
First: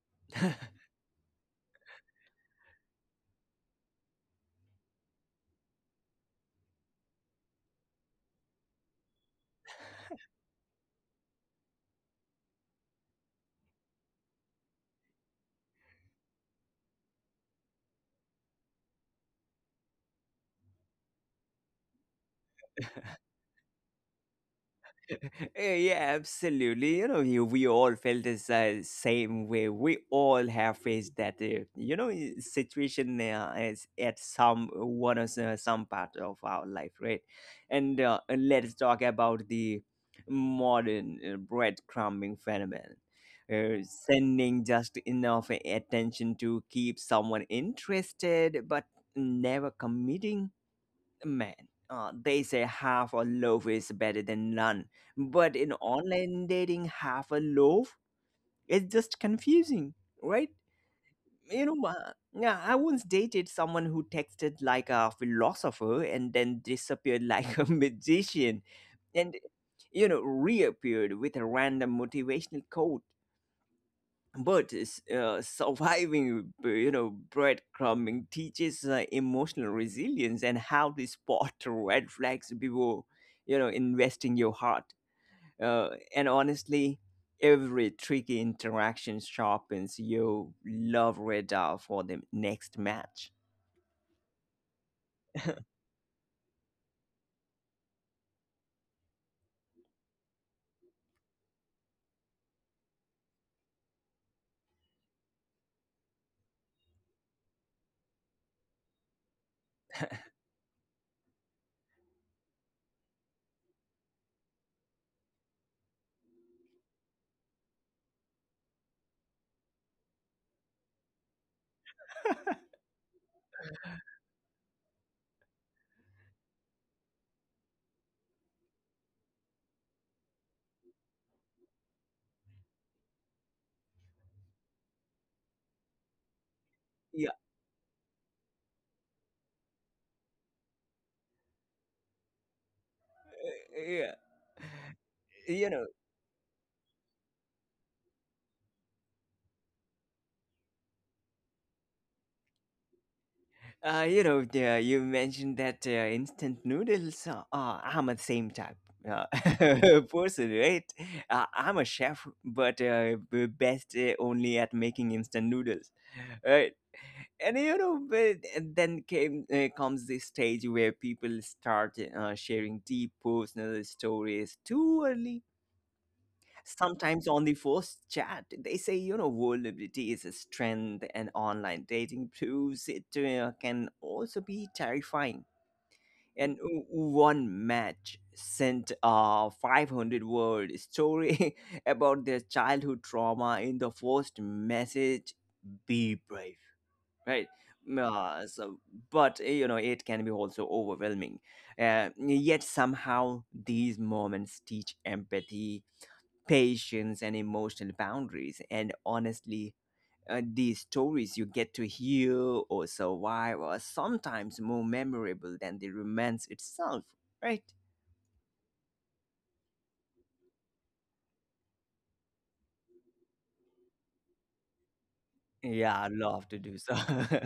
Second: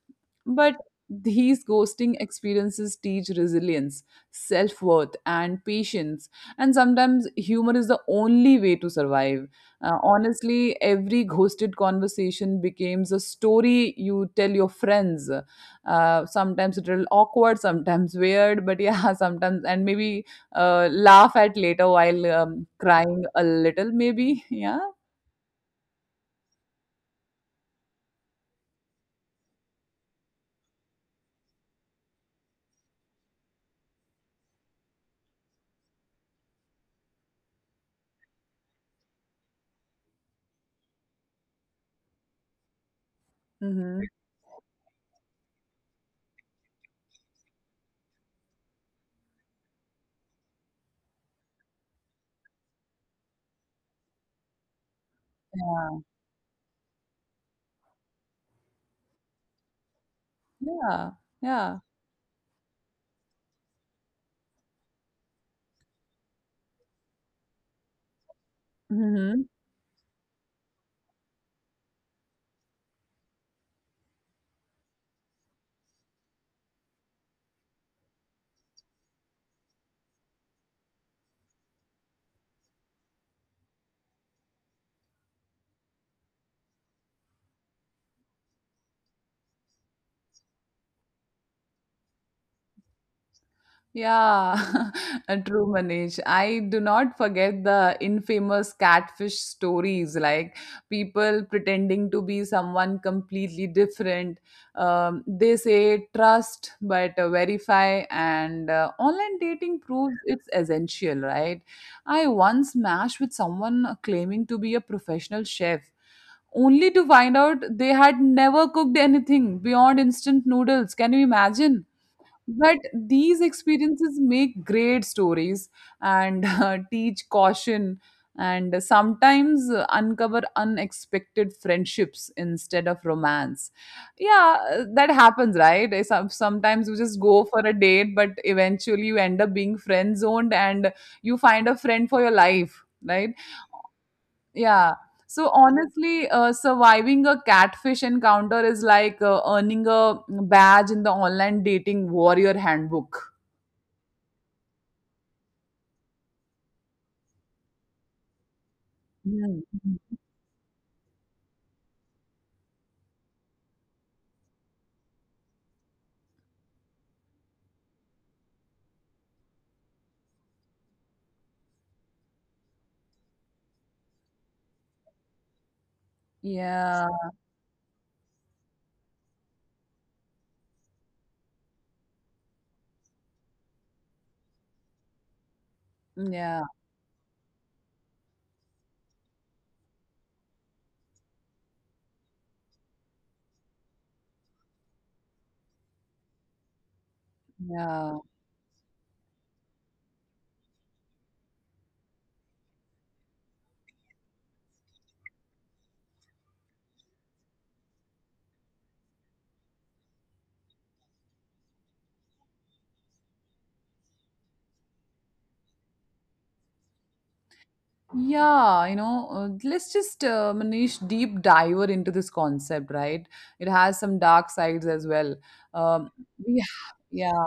But these ghosting experiences teach resilience, self worth, and patience. And sometimes humor is the only way to survive. Honestly, every ghosted conversation becomes a story you tell your friends. Sometimes it will awkward, sometimes weird, but yeah, sometimes and maybe laugh at later while crying a little, maybe. Yeah. Eh, yeah, absolutely. You know, we all felt the same way. We all have faced that, situation as at some one or some part of our life, right? And let's talk about the modern breadcrumbing phenomenon. Mm-hmm. Uh, Sending just enough attention to keep someone interested, but never committing, man. They say half a loaf is better than none, but in Yeah, online dating, half a loaf is just confusing, right? yeah, yeah. Yeah, I once dated someone who texted like a philosopher and then disappeared like a magician, and, Mhm. you know, reappeared with a random motivational quote. But surviving, you know, breadcrumbing teaches emotional resilience and how to spot red flags before, you know, investing your heart. uh, and honestly, every tricky interaction sharpens your love radar for the next match. Yeah, a true Manish. I do not forget the infamous catfish stories, like people pretending to be someone completely different. They say trust, but verify, and online dating proves it's essential, right? I once matched with someone claiming to be a professional chef. Only to find out they had never cooked anything beyond instant noodles. Can you imagine? But these experiences make great stories and teach caution and sometimes uncover unexpected friendships instead of romance. Yeah, that happens, right? Sometimes you just Yeah. go for a date, but eventually you end up being friend zoned and you find a friend for your life, right? uh, yeah Yeah. So you know honestly, surviving a catfish encounter is like earning a badge in the online dating warrior handbook. You mentioned that instant noodles. I'm the same type uh, Yeah, mhm. person, right? I'm a chef, but best only at making instant noodles, right? And you know, but then came comes this stage where people start sharing deep personal stories too early. Yeah, Sometimes on the first chat, they say, you know, vulnerability is a strength, and online dating proves it can also be terrifying. And yeah, w- one match sent a 500 word story about their childhood trauma in the first message. Be brave, right? yeah. Uh, so, but you know, it can be also overwhelming. Yet somehow these moments teach empathy, patience, and emotional boundaries. And honestly, these stories you get to hear or survive are sometimes more memorable than the romance itself, right? Yeah, you know, let's just, Manish, deep diver into this concept, right? It has some dark sides as well. Yeah, Um, I'd love to do so. yeah,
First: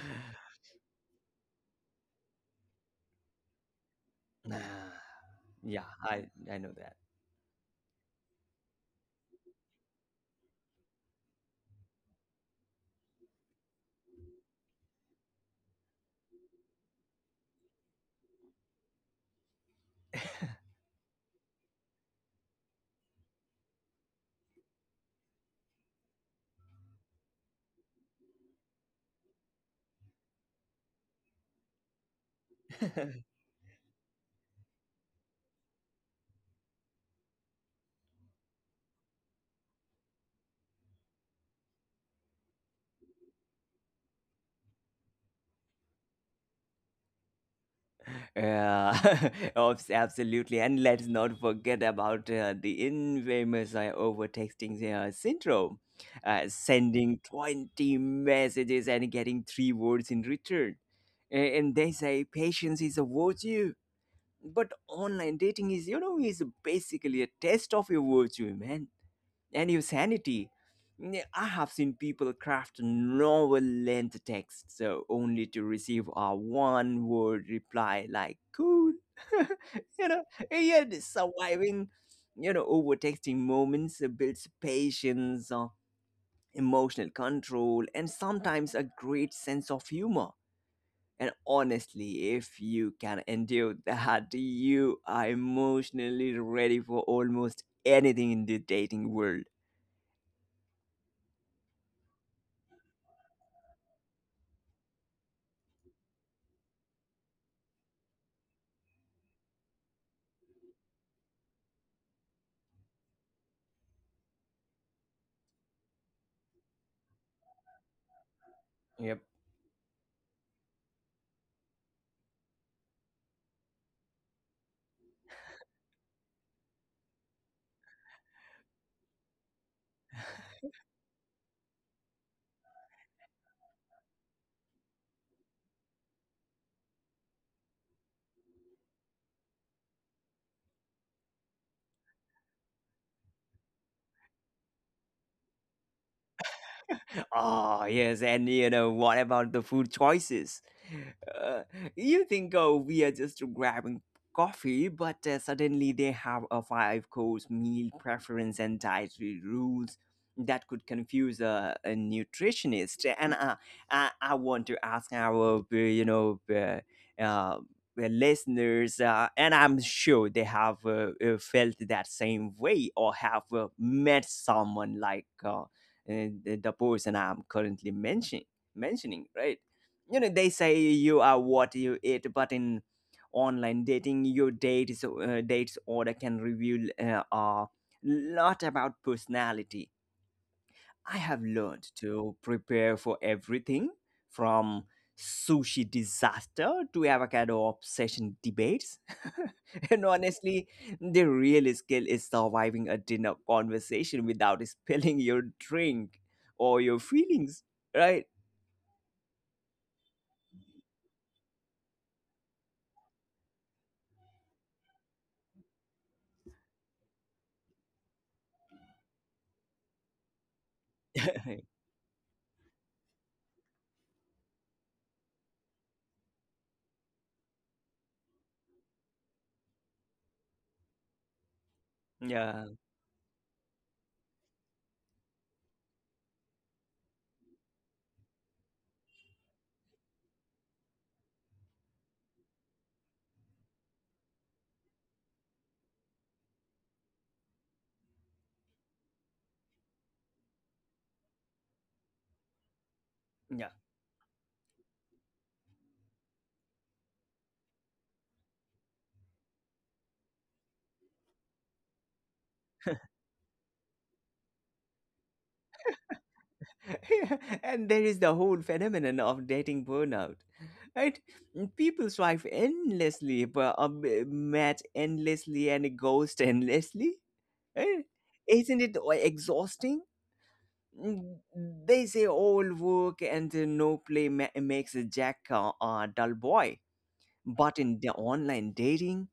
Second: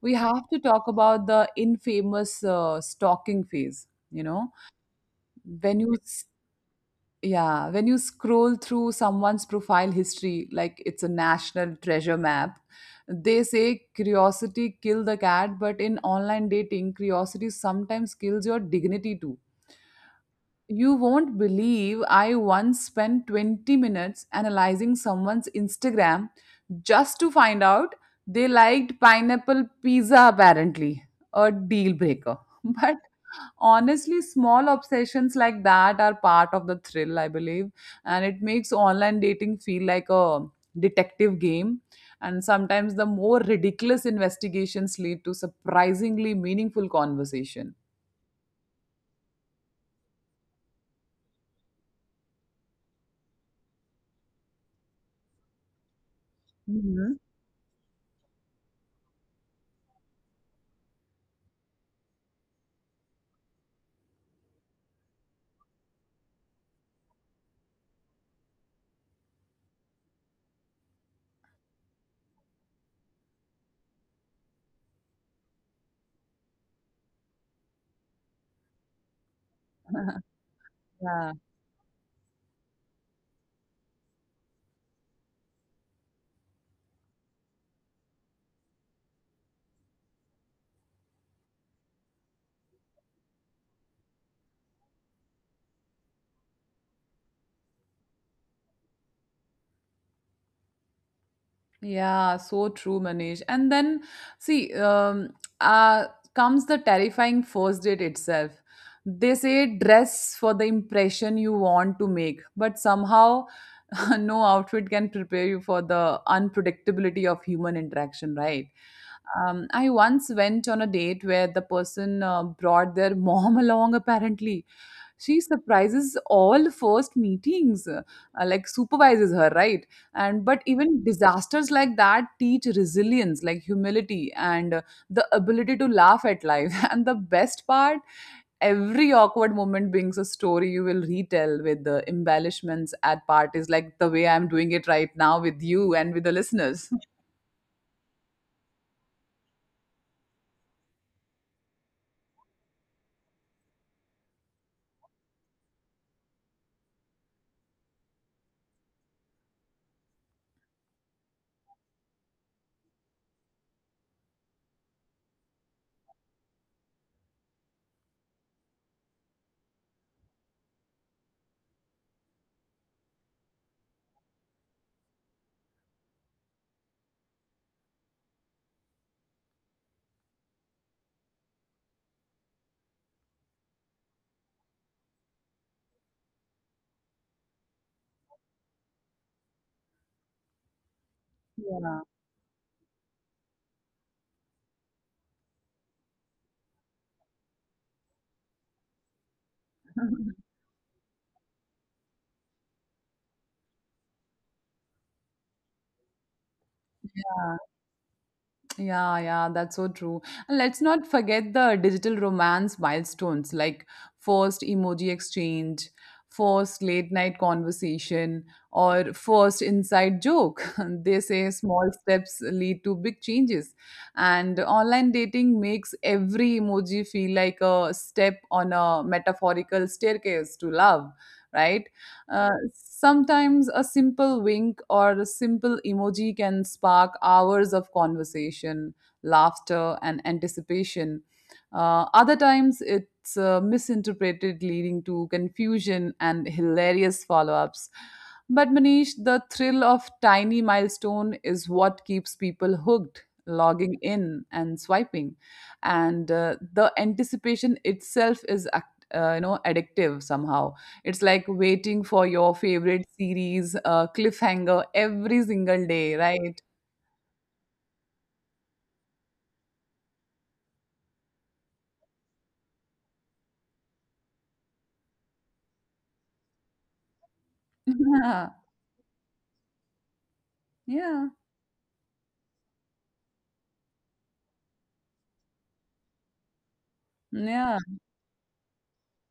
we have to talk about the infamous stalking phase, you know, Ah, when yeah, you I know that. yeah, when you scroll through someone's profile history, like it's a national treasure map. They say curiosity kill the cat, but in online dating, curiosity sometimes kills your dignity too. You won't believe I once spent 20 minutes analyzing someone's Instagram just to find out they liked pineapple pizza, apparently, a deal breaker. But honestly, small obsessions like that are part of the thrill, I believe, and it makes online dating feel like a detective game. And sometimes the more ridiculous investigations lead to surprisingly meaningful conversation. Yeah, absolutely. And let's not forget about the infamous overtexting syndrome, sending Mhm. 20 messages and getting three words in return. And they say patience is a virtue, but online dating is, you know, is basically a test of your virtue, man, and your sanity. Yeah, I have seen people craft novel length texts so, only to receive a one word reply, like, cool. You know, yeah, the Yeah. surviving, you know, over texting moments builds patience, emotional control, and sometimes a great sense of humor. And honestly, if you can endure that, you are emotionally ready for almost anything in the dating world. Yeah, so true, Manish. And then, see, uh, comes the terrifying first date itself. They say dress for the impression you want to make, but somehow no outfit can prepare you for the unpredictability of human interaction, right? Yep. I once went on a date where the person brought their mom along, apparently. She surprises all first meetings, like supervises her, right? And but even disasters like that teach resilience, like humility and the ability to laugh at life. And the best part, every awkward moment brings a story you will retell with the embellishments at parties, like the way I'm doing it right now with you and with the listeners. Ah, yes, and you know, what about the food choices? Uh, you think, oh, we are just grabbing coffee, but suddenly they have a five-course meal preference and dietary rules that could confuse a nutritionist. And uh, I want to ask our uh, the listeners, and I'm sure they have felt that same way or have met someone like, the person I'm currently mentioning, right? You know, they say you are what you eat, but in online dating, your dates order can reveal a lot about personality. I have learned to prepare for everything, from sushi disaster to avocado obsession debates. And Yeah. honestly, the real skill is surviving a dinner conversation without spilling your drink or your feelings, right? Yeah, yeah, that's so true. And let's not forget the digital romance milestones like first emoji exchange, first late night conversation, or first inside joke. They say small steps lead to big changes. And online dating makes every emoji feel like a step on a metaphorical staircase to love, right? Yeah, Sometimes a simple wink or a simple emoji can spark hours of conversation, laughter, and anticipation. Other times, it's misinterpreted, leading to confusion and hilarious follow ups. But Manish, the thrill of tiny milestone is what keeps people hooked, yeah. logging in and swiping, and the anticipation itself is, addictive somehow. It's like waiting for your favorite series cliffhanger every single day, right? And there is the whole phenomenon of dating burnout, right? People swipe endlessly, but match endlessly and ghost endlessly, right? Yeah, Isn't it exhausting? yeah, Mm, they say all work and no play makes Jack a dull boy, yeah, but in the online dating,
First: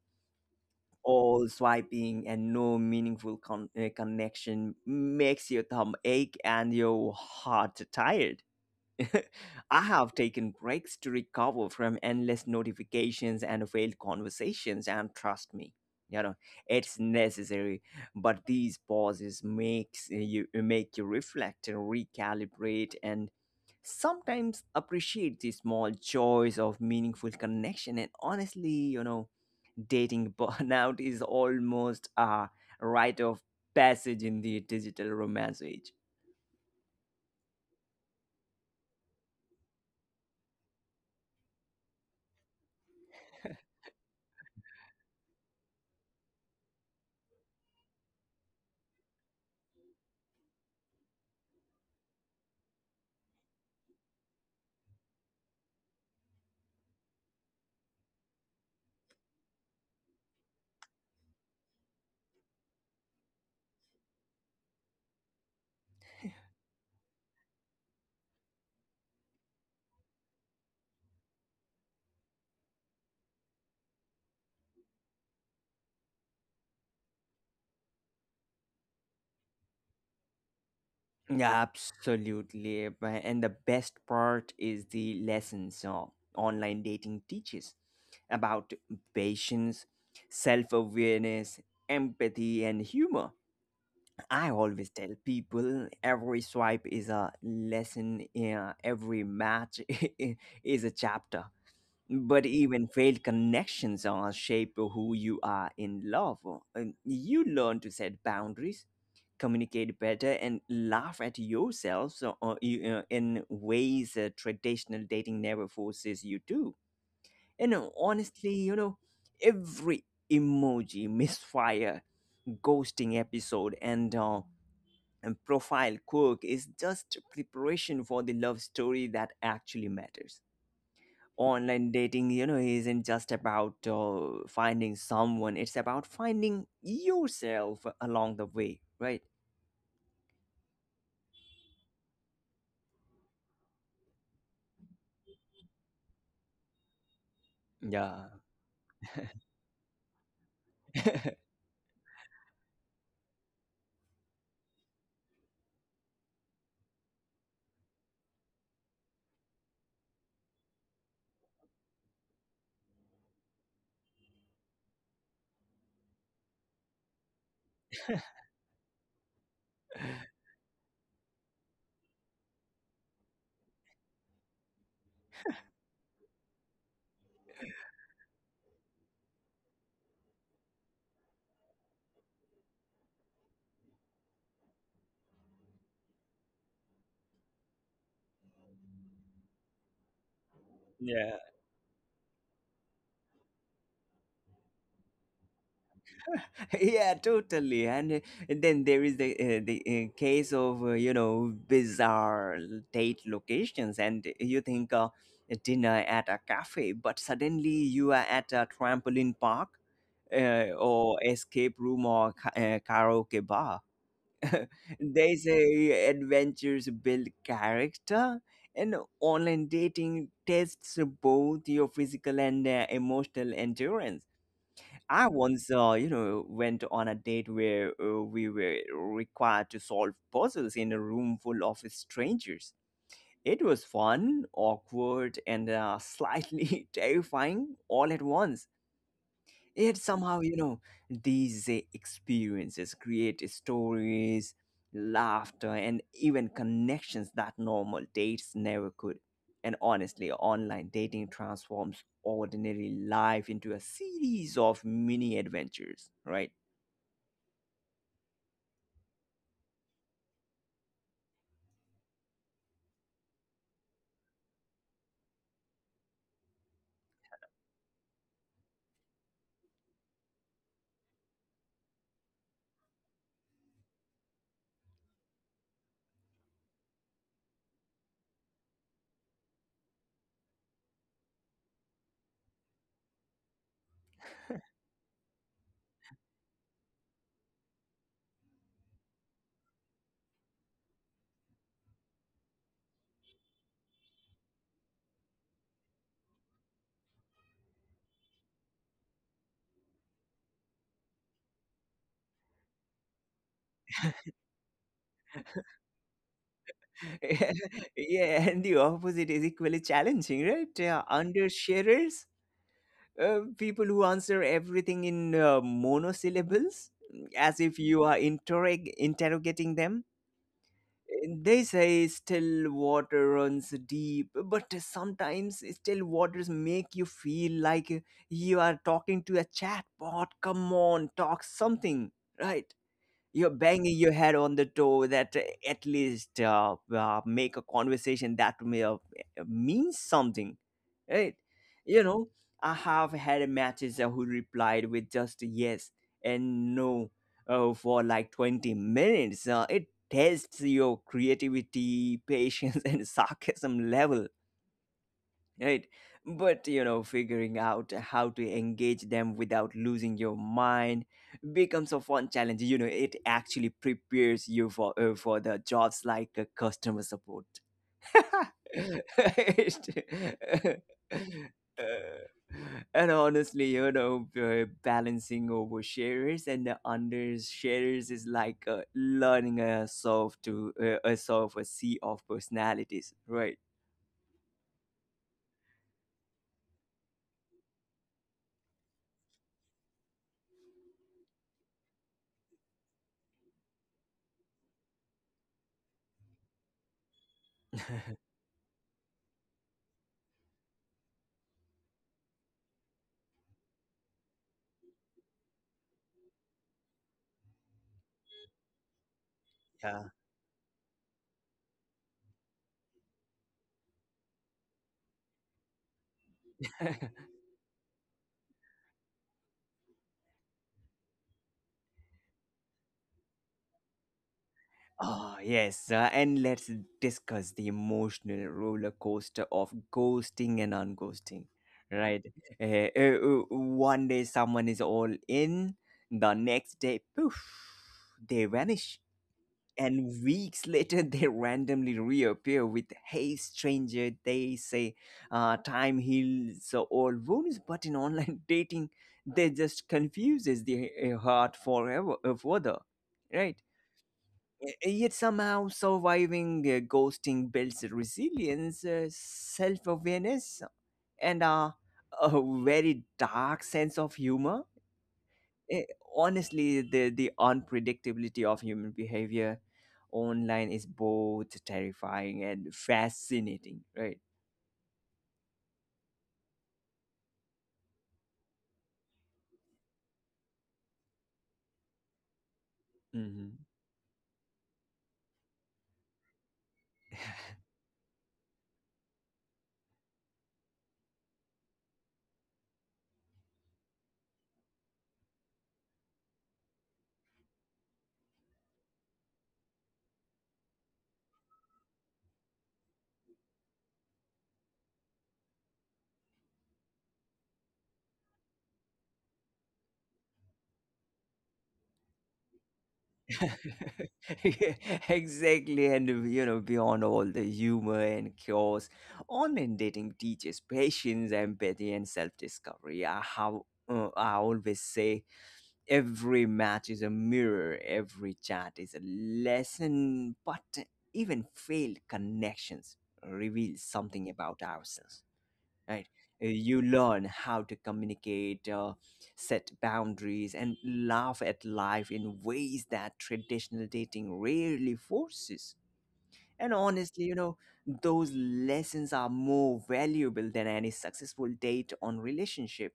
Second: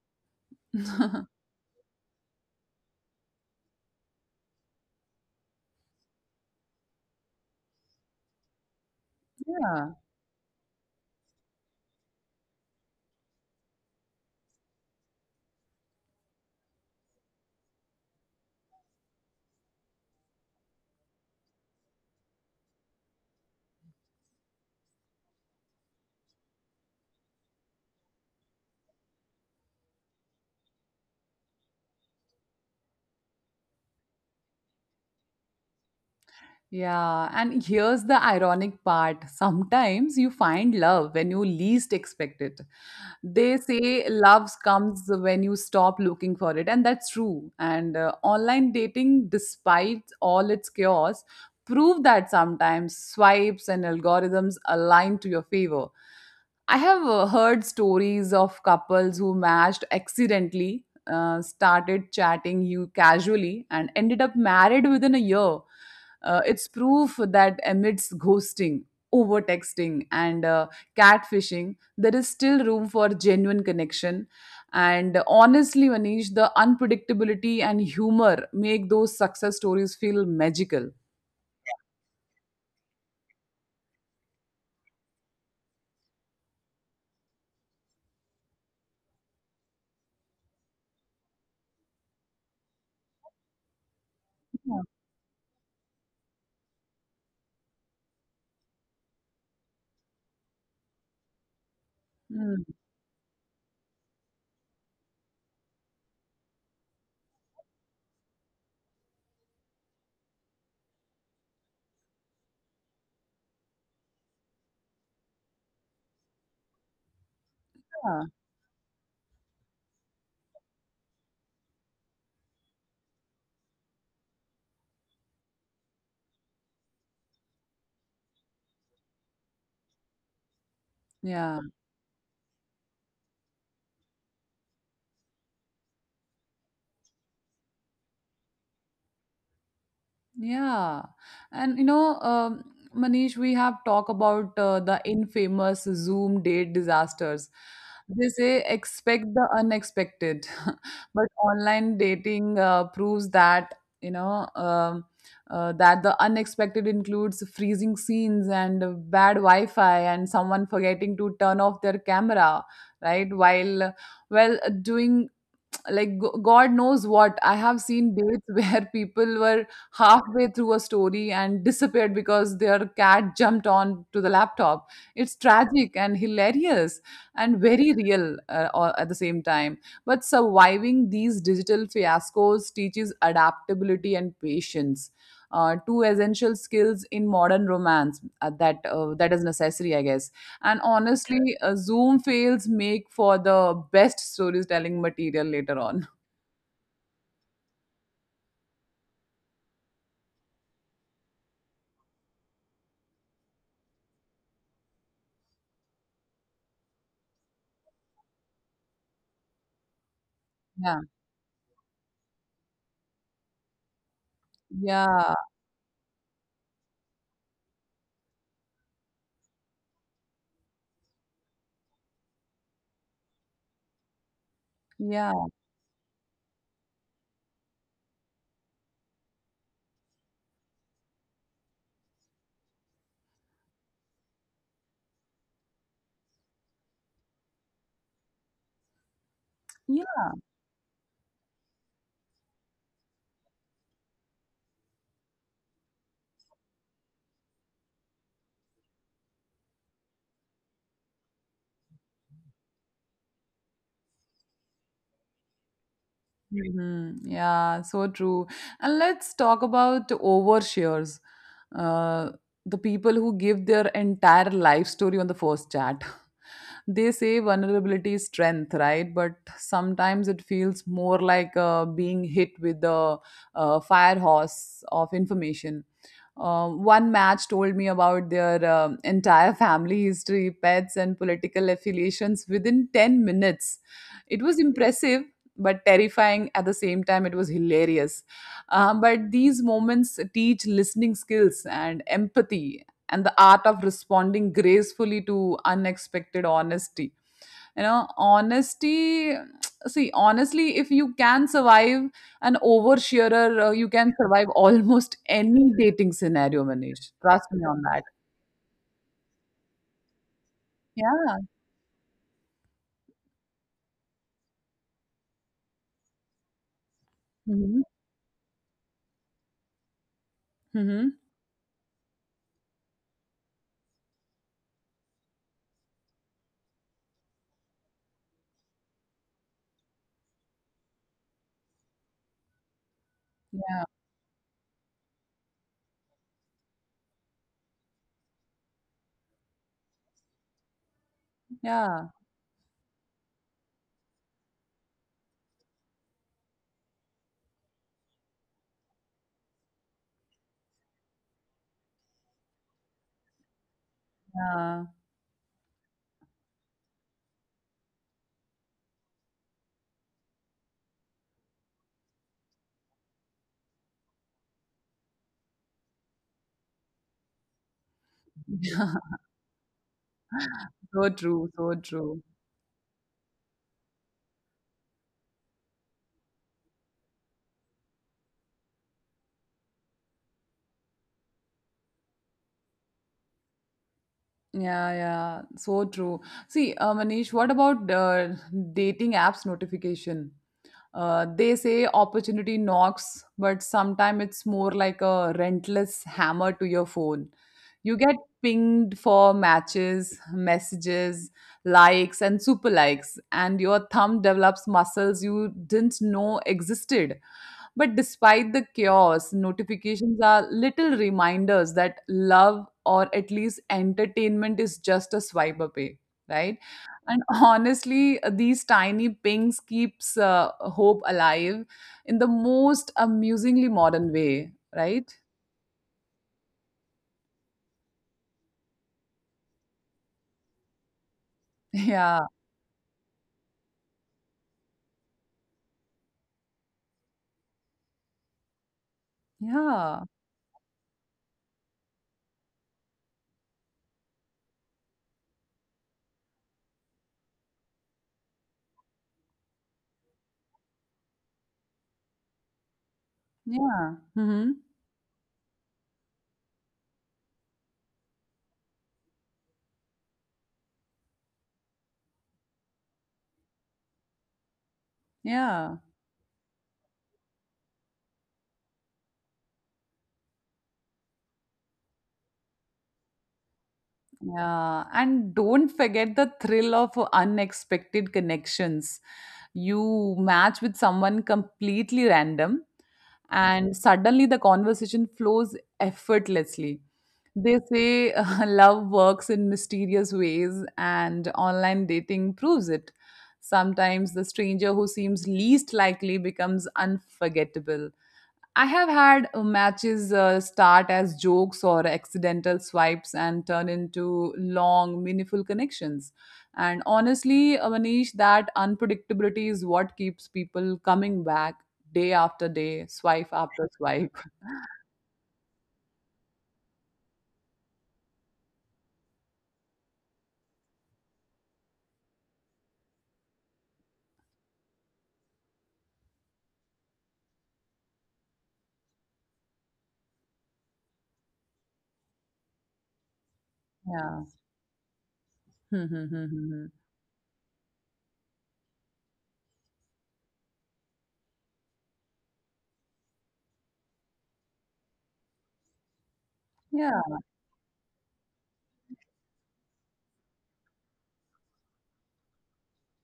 all swiping and no meaningful connection makes your thumb ache and your heart tired. I yeah, have taken breaks to recover from endless notifications and failed conversations, and trust me, you know, it's necessary. But these pauses make you reflect and recalibrate, and sometimes appreciate the small joys of meaningful connection. And honestly, you know, dating burnout is almost a rite of passage in the digital romance age. yeah. And here's the ironic part. Sometimes you find love when you least expect it. They say love comes when you stop looking for it, and that's true. And online dating, despite all its chaos, prove that sometimes swipes and algorithms align to your favor. I have heard stories of couples who matched accidentally, started chatting you casually, and ended up married within a year. It's proof that amidst ghosting, over texting, and catfishing, there is still room for genuine connection. And honestly, Manish, the unpredictability and humor make those success stories feel magical. Yeah, absolutely. And the best part is the lessons online dating teaches about patience, self awareness, empathy, and humor. I Yeah. always tell people every swipe is a lesson, every match is a chapter. But Mm. even failed connections are shape who you are in love. And you learn to set boundaries, communicate better, and laugh at yourself so, in ways traditional dating never forces you to. And Yeah. honestly, you know, every emoji, misfire, ghosting episode, and profile quirk is just preparation for the love story that actually matters. Yeah. Online dating, you know, isn't just about finding someone, it's about finding yourself along the way, right? Yeah. And you know, Manish, we have talked about the infamous Zoom date disasters. They Yeah. say expect the unexpected, but online dating proves that, you know, um, that the unexpected includes freezing scenes and bad Wi-Fi and someone forgetting to turn off their camera, right? While, well, doing like god knows what. I have seen dates where people were halfway through a story and disappeared because their cat jumped on to the laptop. It's tragic and hilarious and very real all at the same time. But surviving these digital fiascos teaches adaptability and patience, two essential skills in modern romance that is necessary I guess. And Yeah. honestly, Zoom fails make for the best storytelling material later on. Yeah, totally. And then there is the case of, you know, bizarre date locations, and you think, dinner at a cafe, but suddenly you are at a trampoline park, Yeah. or escape room, or karaoke bar. Yeah. They say adventures build character, and online dating tests both your physical and emotional endurance. I Yeah. once, you know, went on a date where we were required to solve puzzles in a room full of strangers. It was fun, awkward, and slightly terrifying all at once. Yet somehow, you know, these experiences create stories, laughter, and even connections that normal dates never could. And honestly, online dating transforms ordinary life into a series of mini adventures, right? Mhm. Yeah, so true. And let's talk about overshares. Uh, the people who give their entire life story on the first chat. They say vulnerability is strength, right? But sometimes it feels more like being hit with the fire hose of information. One match told me about their entire family history, pets, and political affiliations within 10 minutes. It was impressive but terrifying at the same time, it was hilarious. But these moments teach listening skills and empathy and the art of responding gracefully to unexpected honesty you know honesty See honestly, if you can survive an oversharer, you can survive almost any dating scenario, Manish, trust me on that. Yeah, and the opposite is equally challenging, right? Yeah, Undersharers, people who answer everything in monosyllables, as mm-hmm. if you are interrogating them. Mm-hmm. They say still water runs deep, but sometimes still waters make you feel like you are talking to a chatbot. Come on, talk something, right? You're Yeah, banging your head on the door that at least make a conversation that means something, right? You yeah, know, I have had matches who replied with just yes and no for like 20 minutes. It tests your creativity, patience, and sarcasm level, yeah. right? But you know, figuring out how to engage them without losing your mind becomes a fun challenge. You know, it actually prepares you for the jobs like customer support. It- So true, so true. and honestly, you know, balancing oversharers and the undersharers is like learning a solve to a solve a sea of personalities, right? Yeah, yeah, so true. See, Manish, what about dating apps notification? They say opportunity knocks, but sometimes it's more like a relentless hammer to your phone. You get pinged for matches, messages, likes, and super likes, and your thumb develops muscles you didn't know existed. But despite the chaos, yeah. notifications are little reminders that love, or at least entertainment, is just a swipe away, right? And honestly, these tiny pings keeps hope alive in the most amusingly modern way, right? Oh, yes. And let's discuss the emotional roller coaster of ghosting and unghosting, Yeah, right? One day someone is all in, the next day, poof, they vanish. yeah, And weeks later, they randomly reappear with, hey, stranger. They say time heals all wounds, but in online dating, they just confuses the heart forever, further, right? yeah, hmm, Yet somehow surviving ghosting builds resilience, self awareness, and a very dark sense of humor. yeah, Eh, honestly, the unpredictability of human behavior online is both terrifying and fascinating, right? yeah. And don't forget the thrill of unexpected connections. You match with someone completely random Hmm. and suddenly the conversation flows effortlessly. They say love works in mysterious ways, and online dating proves it. Sometimes the stranger who seems least likely becomes unforgettable. I have had matches start as jokes or accidental swipes and turn into long, meaningful connections. And honestly, Manish, that unpredictability is what keeps people coming back day after day, swipe after swipe. Yeah, exactly. And you know, beyond all the humor and chaos, online dating teaches patience, empathy, and self-discovery. I always say every match is a mirror, every chat is a lesson, but even failed connections reveal Yeah. something about ourselves, right? You learn how to communicate, set boundaries, and laugh at life in ways that traditional dating rarely forces. And Yeah. honestly, you know, those lessons are more valuable than any successful date on relationship.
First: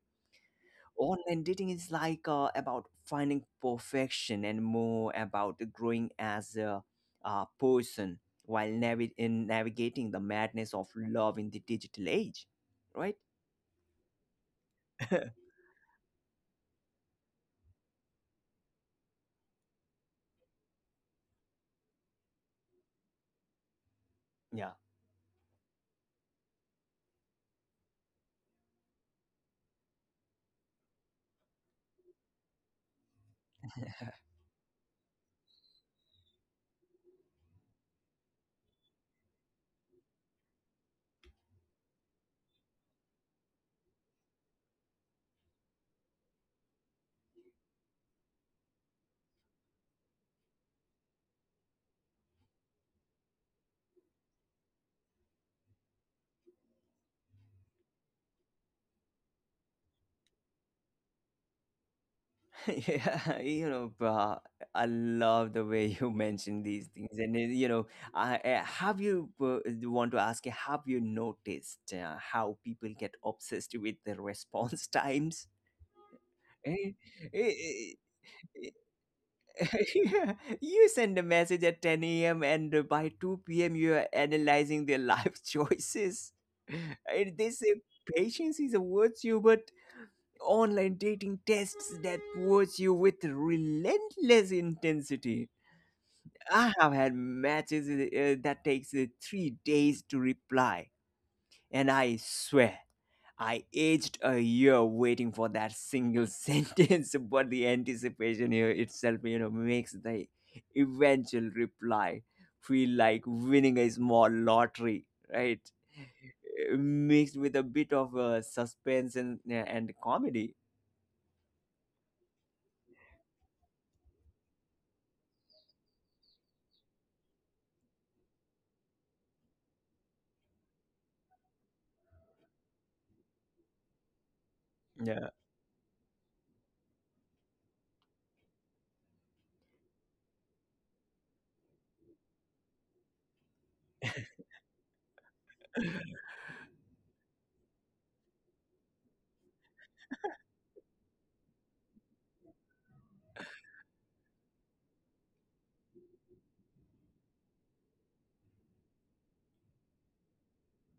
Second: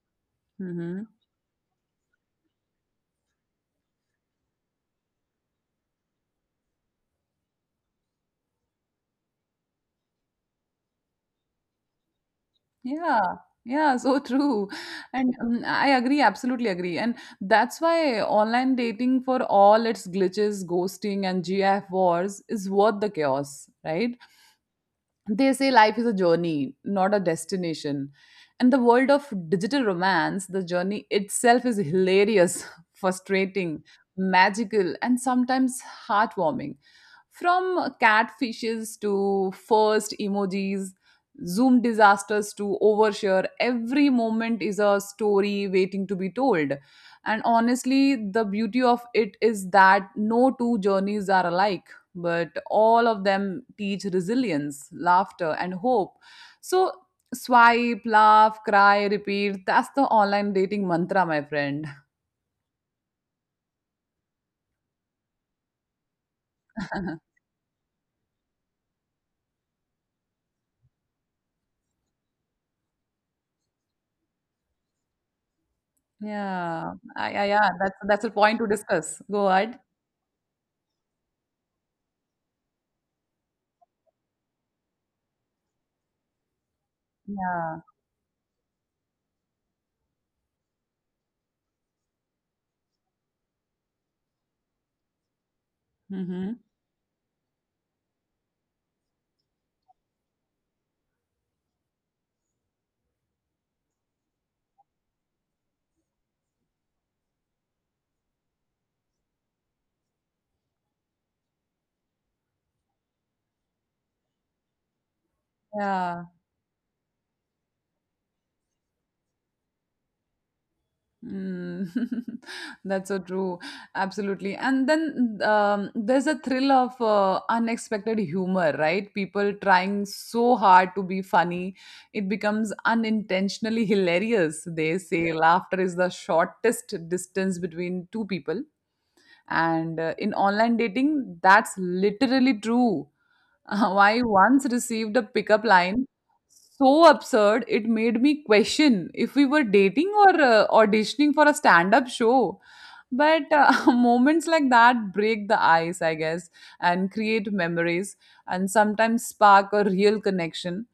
Hmm. Online dating is like about finding perfection and more about growing as a person while navi- in navigating the madness of love in the digital age, right? Yeah, yeah, so true. And I agree, absolutely agree. And that's why online dating, for all its glitches, ghosting, and GF wars, is worth the chaos, right? Yeah. They say life is a journey, not a destination, and the world of digital romance, the journey itself is hilarious, frustrating, magical, and sometimes heartwarming. From catfishes to first emojis, zoom disasters to overshare, every moment is a story waiting to be told. And honestly, the beauty of it is that no two journeys are alike, but all of them teach resilience, laughter, and hope. So, swipe, laugh, cry, repeat. That's the online dating mantra, my friend. Yeah, you know, bro, I love the way you mention these things. And, you know, I, have you want to ask, you, have you noticed how people get obsessed with the response times? Eh, Yeah. Ah, yeah, eh, yeah. eh, That's a point to eh, discuss. Go ahead. yeah. You send a message at 10 a.m. and by 2 p.m. you are analyzing their life choices. And they say Yeah. patience is a virtue, but online dating tests that push you with relentless intensity. Mm-hmm. I have had matches that takes 3 days to reply, and I swear I aged a year waiting for that single sentence. But the anticipation here itself, you know, makes the eventual reply feel like winning a small lottery, right? Yeah. Mixed with a bit of suspense and comedy. Mm, that's so true. Absolutely. And then there's a thrill of unexpected humor, right? People trying so hard to be funny, it becomes unintentionally hilarious. They Yeah. say laughter is the shortest distance between two people, and in online dating that's literally true. I once received a pickup line so absurd it made me question if we were dating or auditioning for a stand-up show, but moments like that break the ice, I guess, and create memories, and sometimes spark a real connection.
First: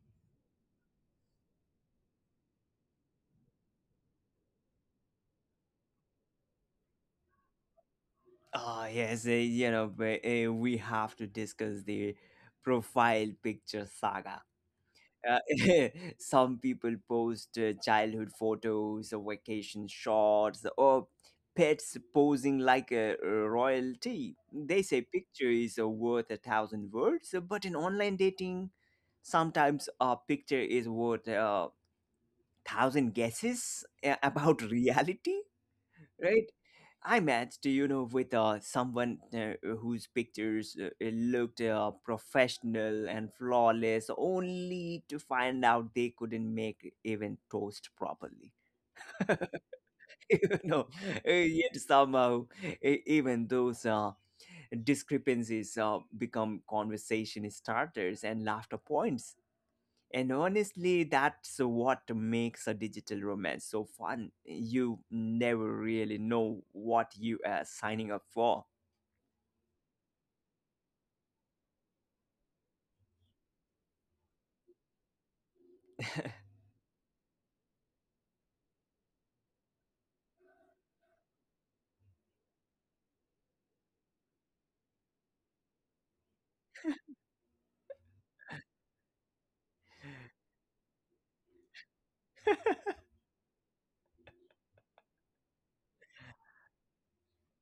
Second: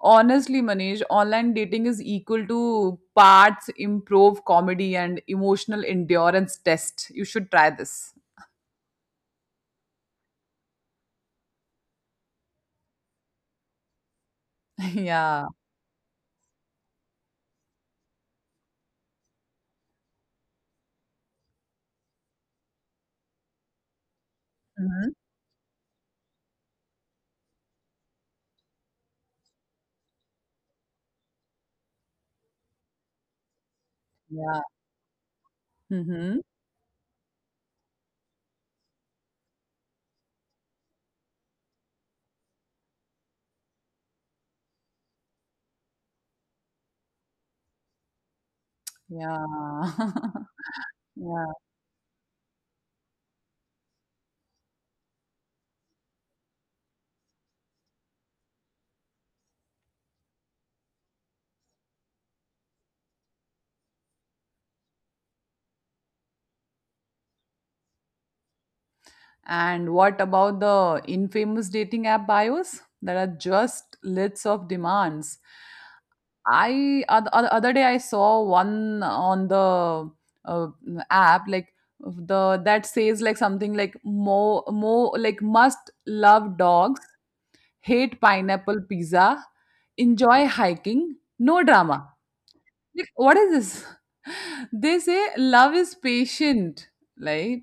Honestly, Manish, online dating is equal to parts improve comedy and emotional endurance test. You should try this. Ah, yes, eh, you know, but, eh, we have to discuss the profile picture saga. Uh, Yeah. some people post childhood photos, or vacation shots, or pets posing like a royalty. They say Mhm. picture is worth a thousand words, but in online dating, sometimes a picture is worth a thousand guesses about Yeah. reality, Mhm. right? I matched, you know, with someone whose pictures looked professional and flawless, only to find out they couldn't make even toast properly. Yeah. you know, Yeah. yet somehow, even those discrepancies become conversation starters and laughter points. And honestly, that's what makes a digital romance so fun. You never really know what you are signing up for. And what about the infamous dating app bios that are just lists of demands? Other day I saw one on the app, like the that says like something like more more like, must love dogs, hate pineapple pizza, enjoy hiking, no drama. Like, what is this? They say love is patient, right?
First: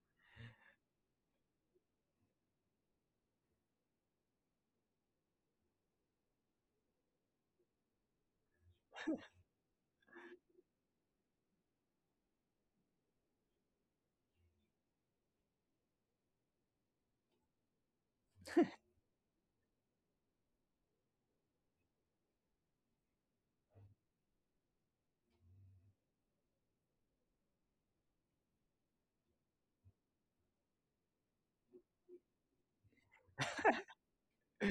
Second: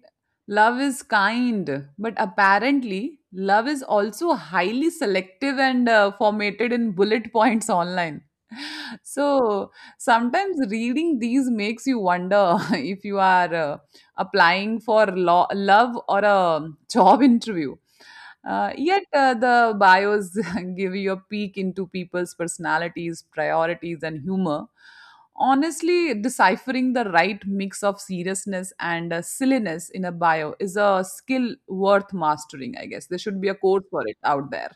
Love is kind, but apparently, love is also highly selective and formatted in bullet points online. So sometimes reading these makes you wonder if you are applying for love or a job interview. Yet the bios give you a peek into people's personalities, priorities, and humor. Honestly, deciphering the right mix of seriousness and silliness in a bio is a skill worth mastering, I guess. There should be a code for it out there.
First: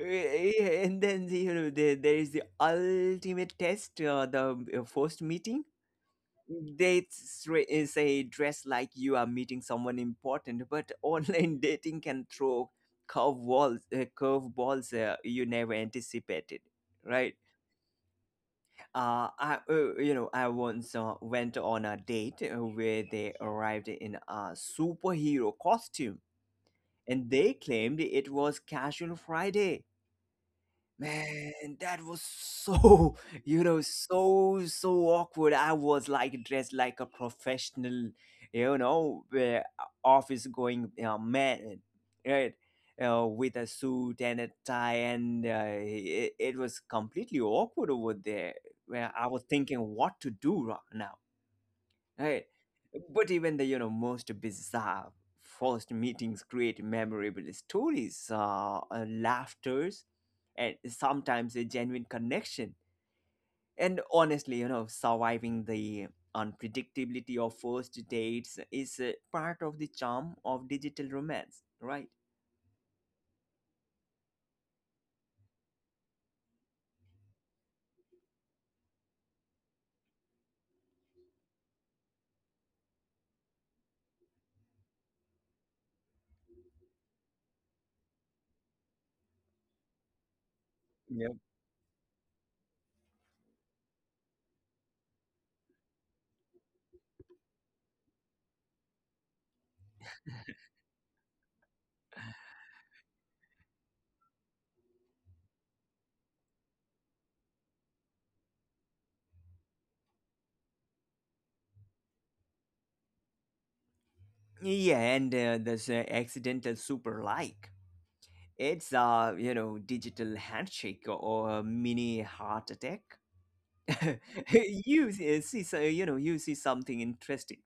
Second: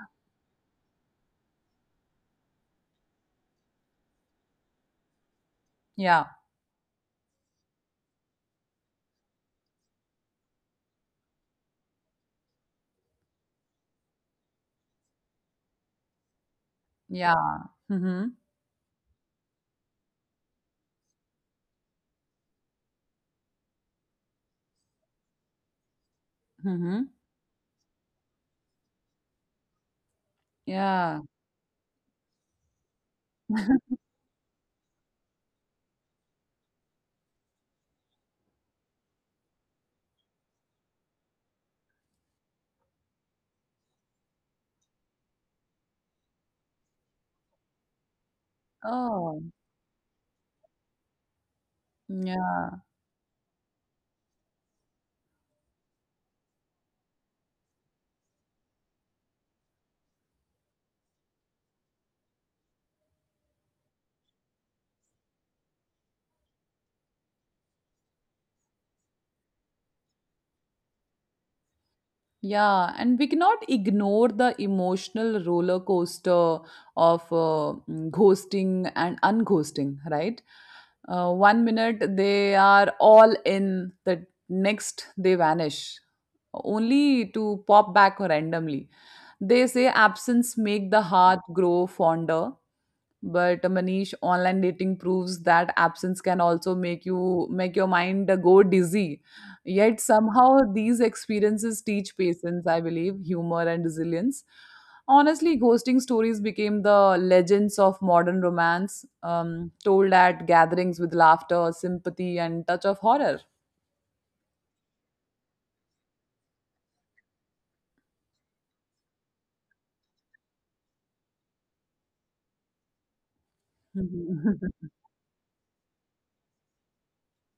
Yeah, and then you know, there is the ultimate test, the first meeting. Yeah. They say dress like you are meeting someone important, but online dating can throw curve balls you never anticipated, right? Yeah. Mm-hmm. Uh, I, uh you know i once went on a date where they arrived in a superhero costume, Mm-hmm. and they claimed it was casual Friday. Yeah. Man, that was so, you know, so, so awkward. I was like dressed like a professional, you know, office going man, right? With a suit and a tie, and it was completely awkward over there, where I was Oh. thinking what to do now, right? Yeah. But even the, you know, most bizarre first meetings create memorable stories, laughters, and sometimes a genuine connection. And honestly, you know, surviving the unpredictability of first dates is part of the charm of digital romance, right? Yeah, and we cannot ignore the emotional roller coaster of ghosting and unghosting, right? One minute they are all in, the next they vanish, only to pop back randomly. They say absence make the Yep. heart grow fonder, but Manish, online dating proves that absence can also make you make your mind go dizzy. Yet somehow these experiences teach patience, I believe, humor, and resilience. Honestly, ghosting stories became the legends of modern romance, told at gatherings with laughter, sympathy, and touch of horror. Yeah, and there's accidental super like. It's a, you know, digital handshake or a mini heart attack. You see, so, you know, you see something interesting.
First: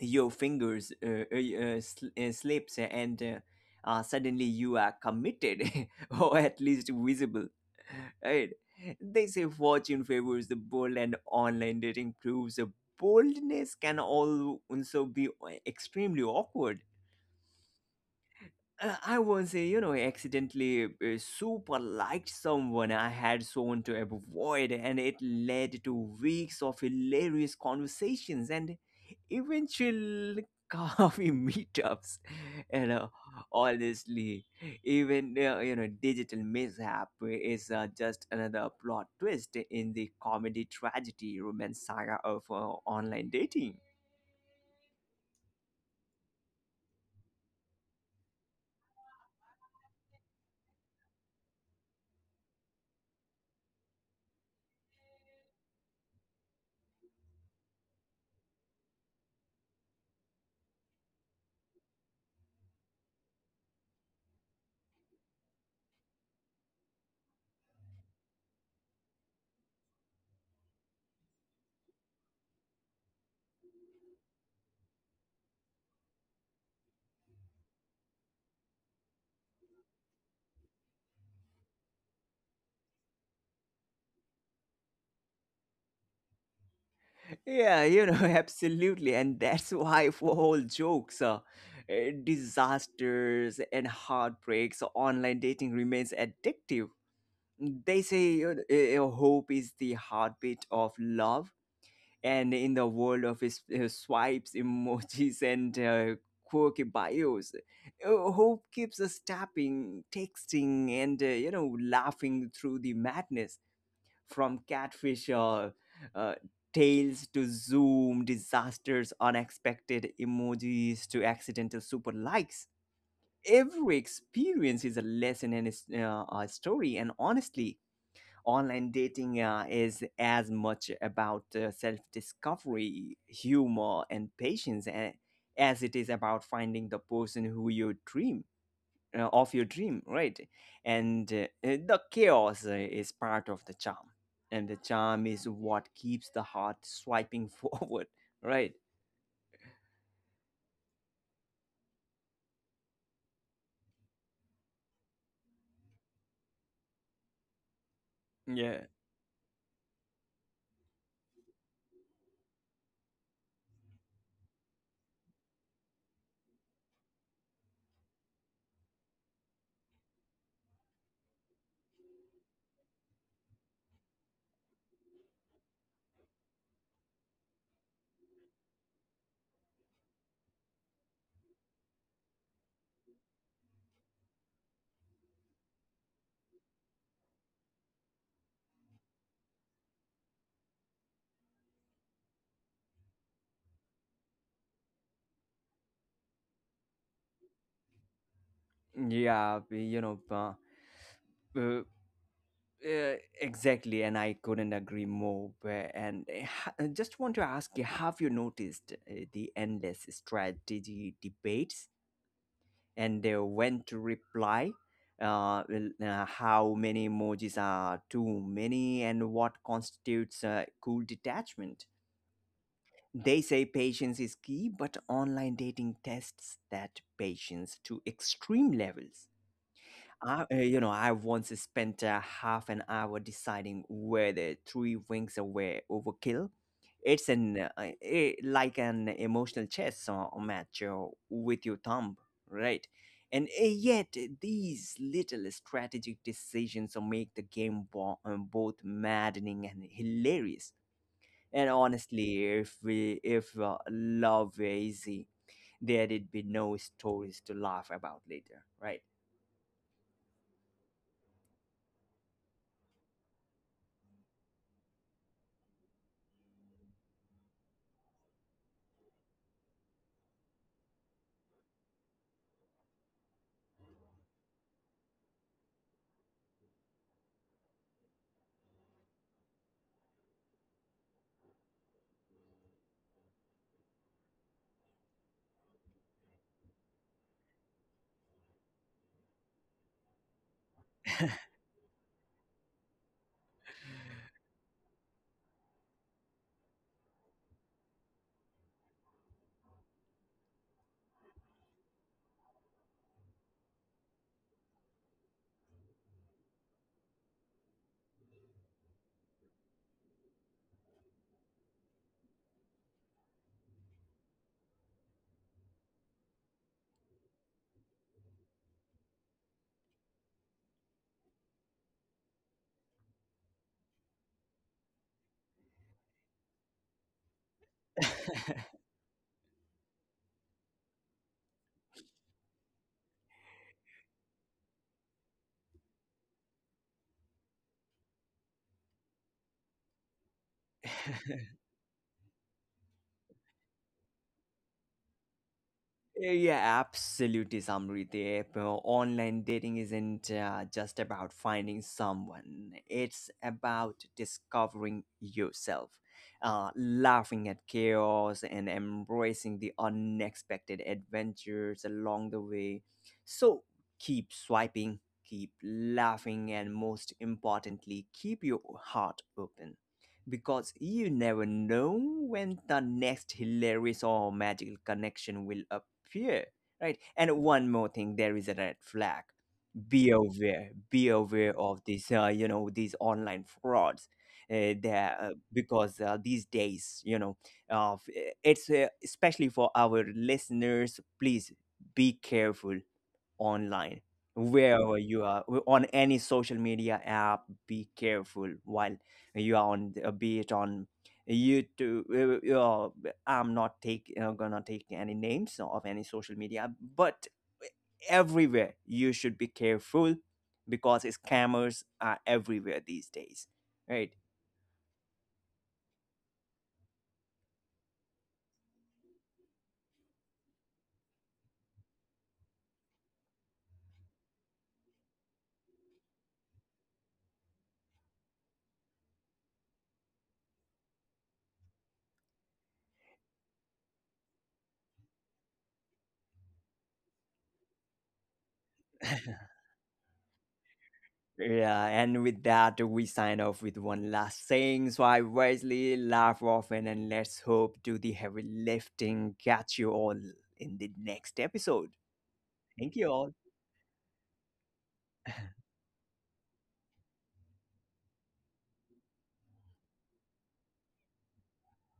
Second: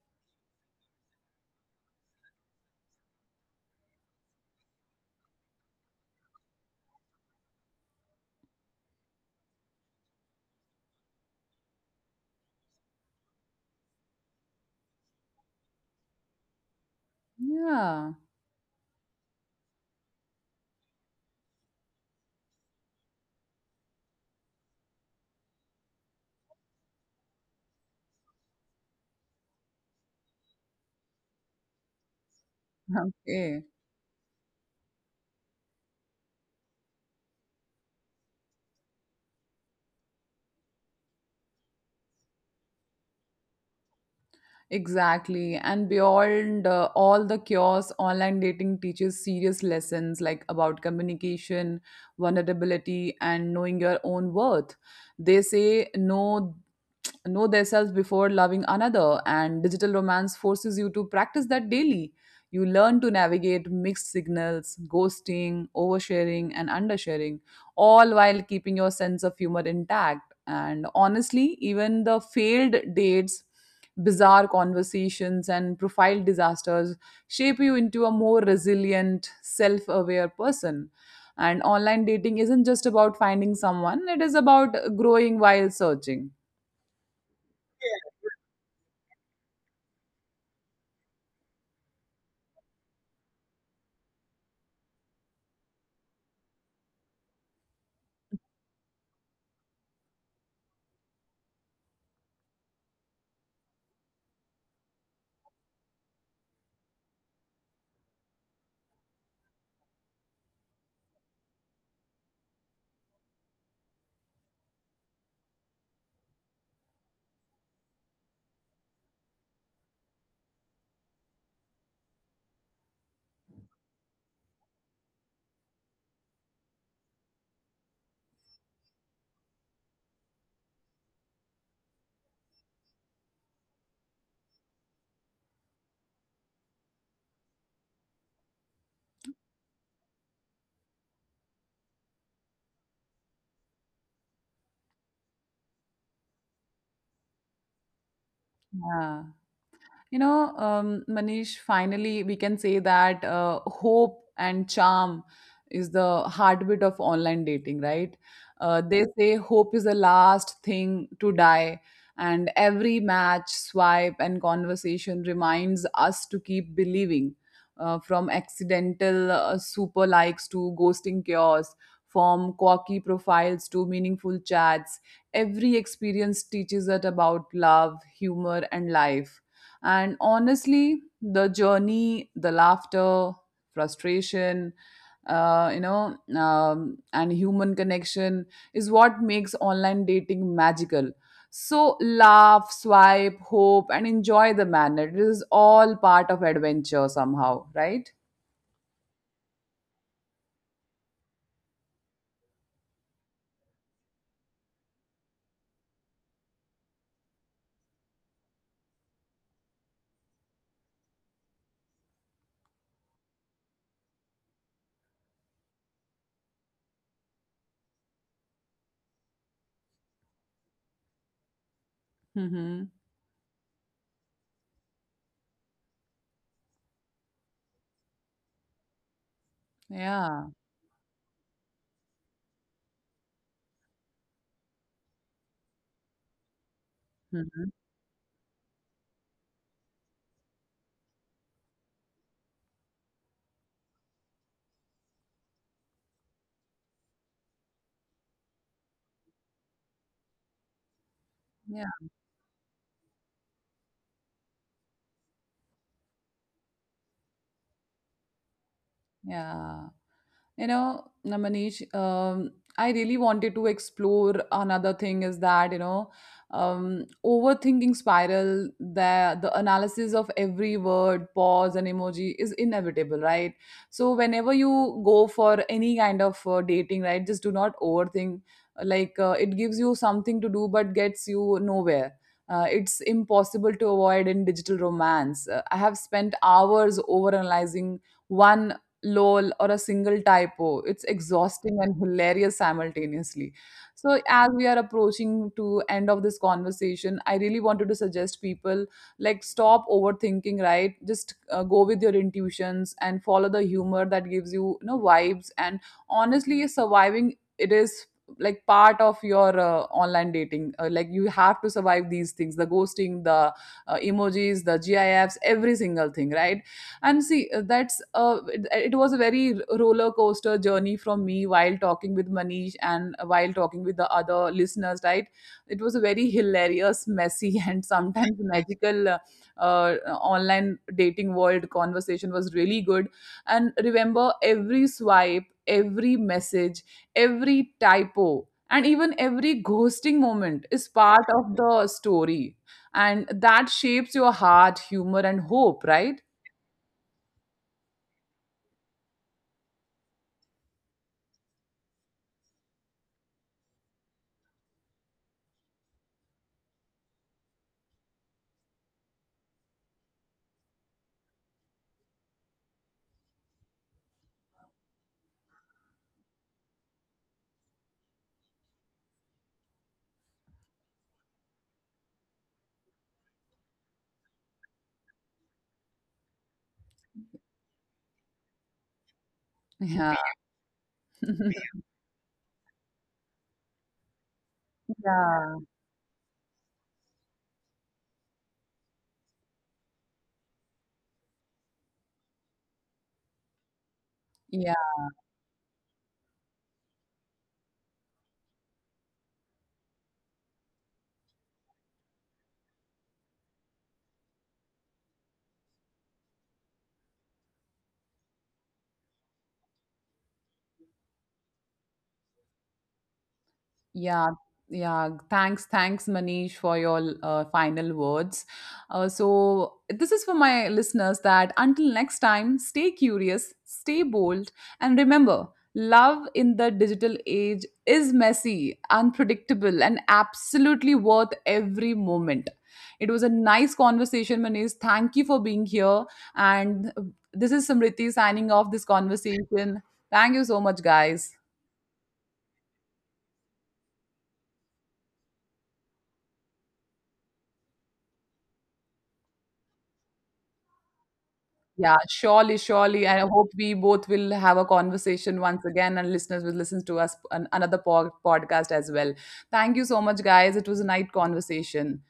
Your fingers slips and suddenly you are committed or at least visible. Right? They say fortune favors the bold, and online dating proves a boldness can also be extremely awkward. Yeah. I once, you know, accidentally super liked someone I had sworn to avoid, and it led to weeks of hilarious conversations and eventual coffee meetups. And Okay. honestly, even, you know, digital mishap is just another plot twist in the comedy tragedy romance saga of online dating. Exactly. And beyond all the chaos, online dating teaches serious lessons like about communication, vulnerability, and knowing your own worth. They say no know thyself before loving another, and digital romance forces you to practice that daily. You learn to navigate mixed signals, ghosting, oversharing, and undersharing, all while keeping your sense of humor intact. And honestly, even the failed dates, bizarre conversations, and profile disasters shape you into a more resilient, self-aware person. And online dating isn't just about finding someone, it is about growing while searching. Yeah, you know, absolutely. And that's why for all jokes, uh, disasters and heartbreaks, online dating remains addictive. They say hope is the heartbeat of love. And in the world of his, swipes, emojis, and quirky bios, hope keeps us tapping, texting, and, you know, laughing through the madness. From catfish uh, tales to zoom disasters, unexpected emojis to accidental super likes, every experience is a lesson and is, a story. And honestly, online dating is as much about self-discovery, humor, and patience, as it is about finding the person who you dream of your dream, right? And the chaos is part of the charm, and the charm is what keeps the heart swiping forward, right? Yeah. You know, Manish, finally, we can say that hope and charm is the heartbeat of online dating, right? Yeah. They say hope is the last thing to die, and every match, swipe, and conversation reminds us to keep believing. From accidental super likes to ghosting chaos, from quirky profiles to meaningful chats, every experience teaches us about love, humor, and life. And honestly, the journey, the laughter, frustration, and human connection is what makes online dating magical. So laugh, swipe, hope, and enjoy the manner. It is all part of adventure somehow, right? Yeah, you know, uh, uh, exactly, and I couldn't agree more. And I just want to ask you: have you noticed the endless strategy debates and they went to reply, well, how many emojis are too many, and what constitutes cool detachment. Mm-hmm. They say patience is key, but online dating tests that patience to extreme levels. Yeah. I, you know, I once spent a half an hour deciding whether three wings were overkill. It's Mm-hmm. an like an emotional chess match with your thumb, right? And yet, eh, these little strategic decisions make the game both maddening and hilarious. And Yeah. honestly, if love were easy, there'd be no stories to laugh about later, right? Yeah. You know, now, Manish, I really wanted to explore another thing is that, you know, overthinking spiral, the analysis of every word, pause, and emoji is inevitable, right? So, whenever you go for any kind of dating, right, just do not overthink. Like, it gives you something to do, but gets you nowhere. It's impossible to avoid in digital romance. I have spent hours overanalyzing one lol or a single typo. It's exhausting and hilarious simultaneously. So as we are approaching to end of this conversation, I really wanted to suggest people like stop overthinking, right? Just go with your intuitions and follow the humor that gives you, you know, vibes. And honestly, surviving it is like part of your online dating. Like, you have to survive these things, the ghosting, the emojis, the gifs, every single thing, right? And see, that's it was a very roller coaster journey from me while talking with Manish and while talking with the other listeners, right? It was a very hilarious, messy and sometimes magical uh, online dating world. Conversation was really good. And remember, every swipe, every message, every typo, and even every ghosting moment is part of the story, and that shapes your heart, humor, and hope, right? Yeah, absolutely, Samriti. Online dating isn't just about finding someone, it's about discovering yourself, laughing at chaos, and embracing the unexpected adventures along the way. So keep swiping, keep laughing, and most importantly, keep your heart open, because you never know when the next hilarious or magical connection will appear, right? And one more thing, there is a red flag. Yeah Be aware of this, you know, these online frauds. There, Yeah, because these days, you know, f- it's especially for our listeners, please be careful online, yeah, wherever you are, on any social media app. Be careful while you are on be it on YouTube. Uh, uh, i'm not take uh, gonna take any names of any social media, but everywhere you should be careful, because scammers are everywhere these days, right? yeah, yeah. Thanks, Manish, for your final words. So, this is for my listeners that until next time, stay curious, stay bold, and remember, love in the digital age is messy, unpredictable, and absolutely worth every moment. It was a nice conversation, Manish. Thank you for being here. And this is Samriti signing off this conversation. Thank you so much, guys. Yeah, and with that, we sign off with one last saying. So I wisely laugh often and let's hope do the heavy lifting. Catch you all in the next Yeah, episode. surely, Thank surely. you And I all. hope we both will have a conversation once again, and listeners will listen to us another podcast as well. Thank you so much, guys. It was a nice conversation.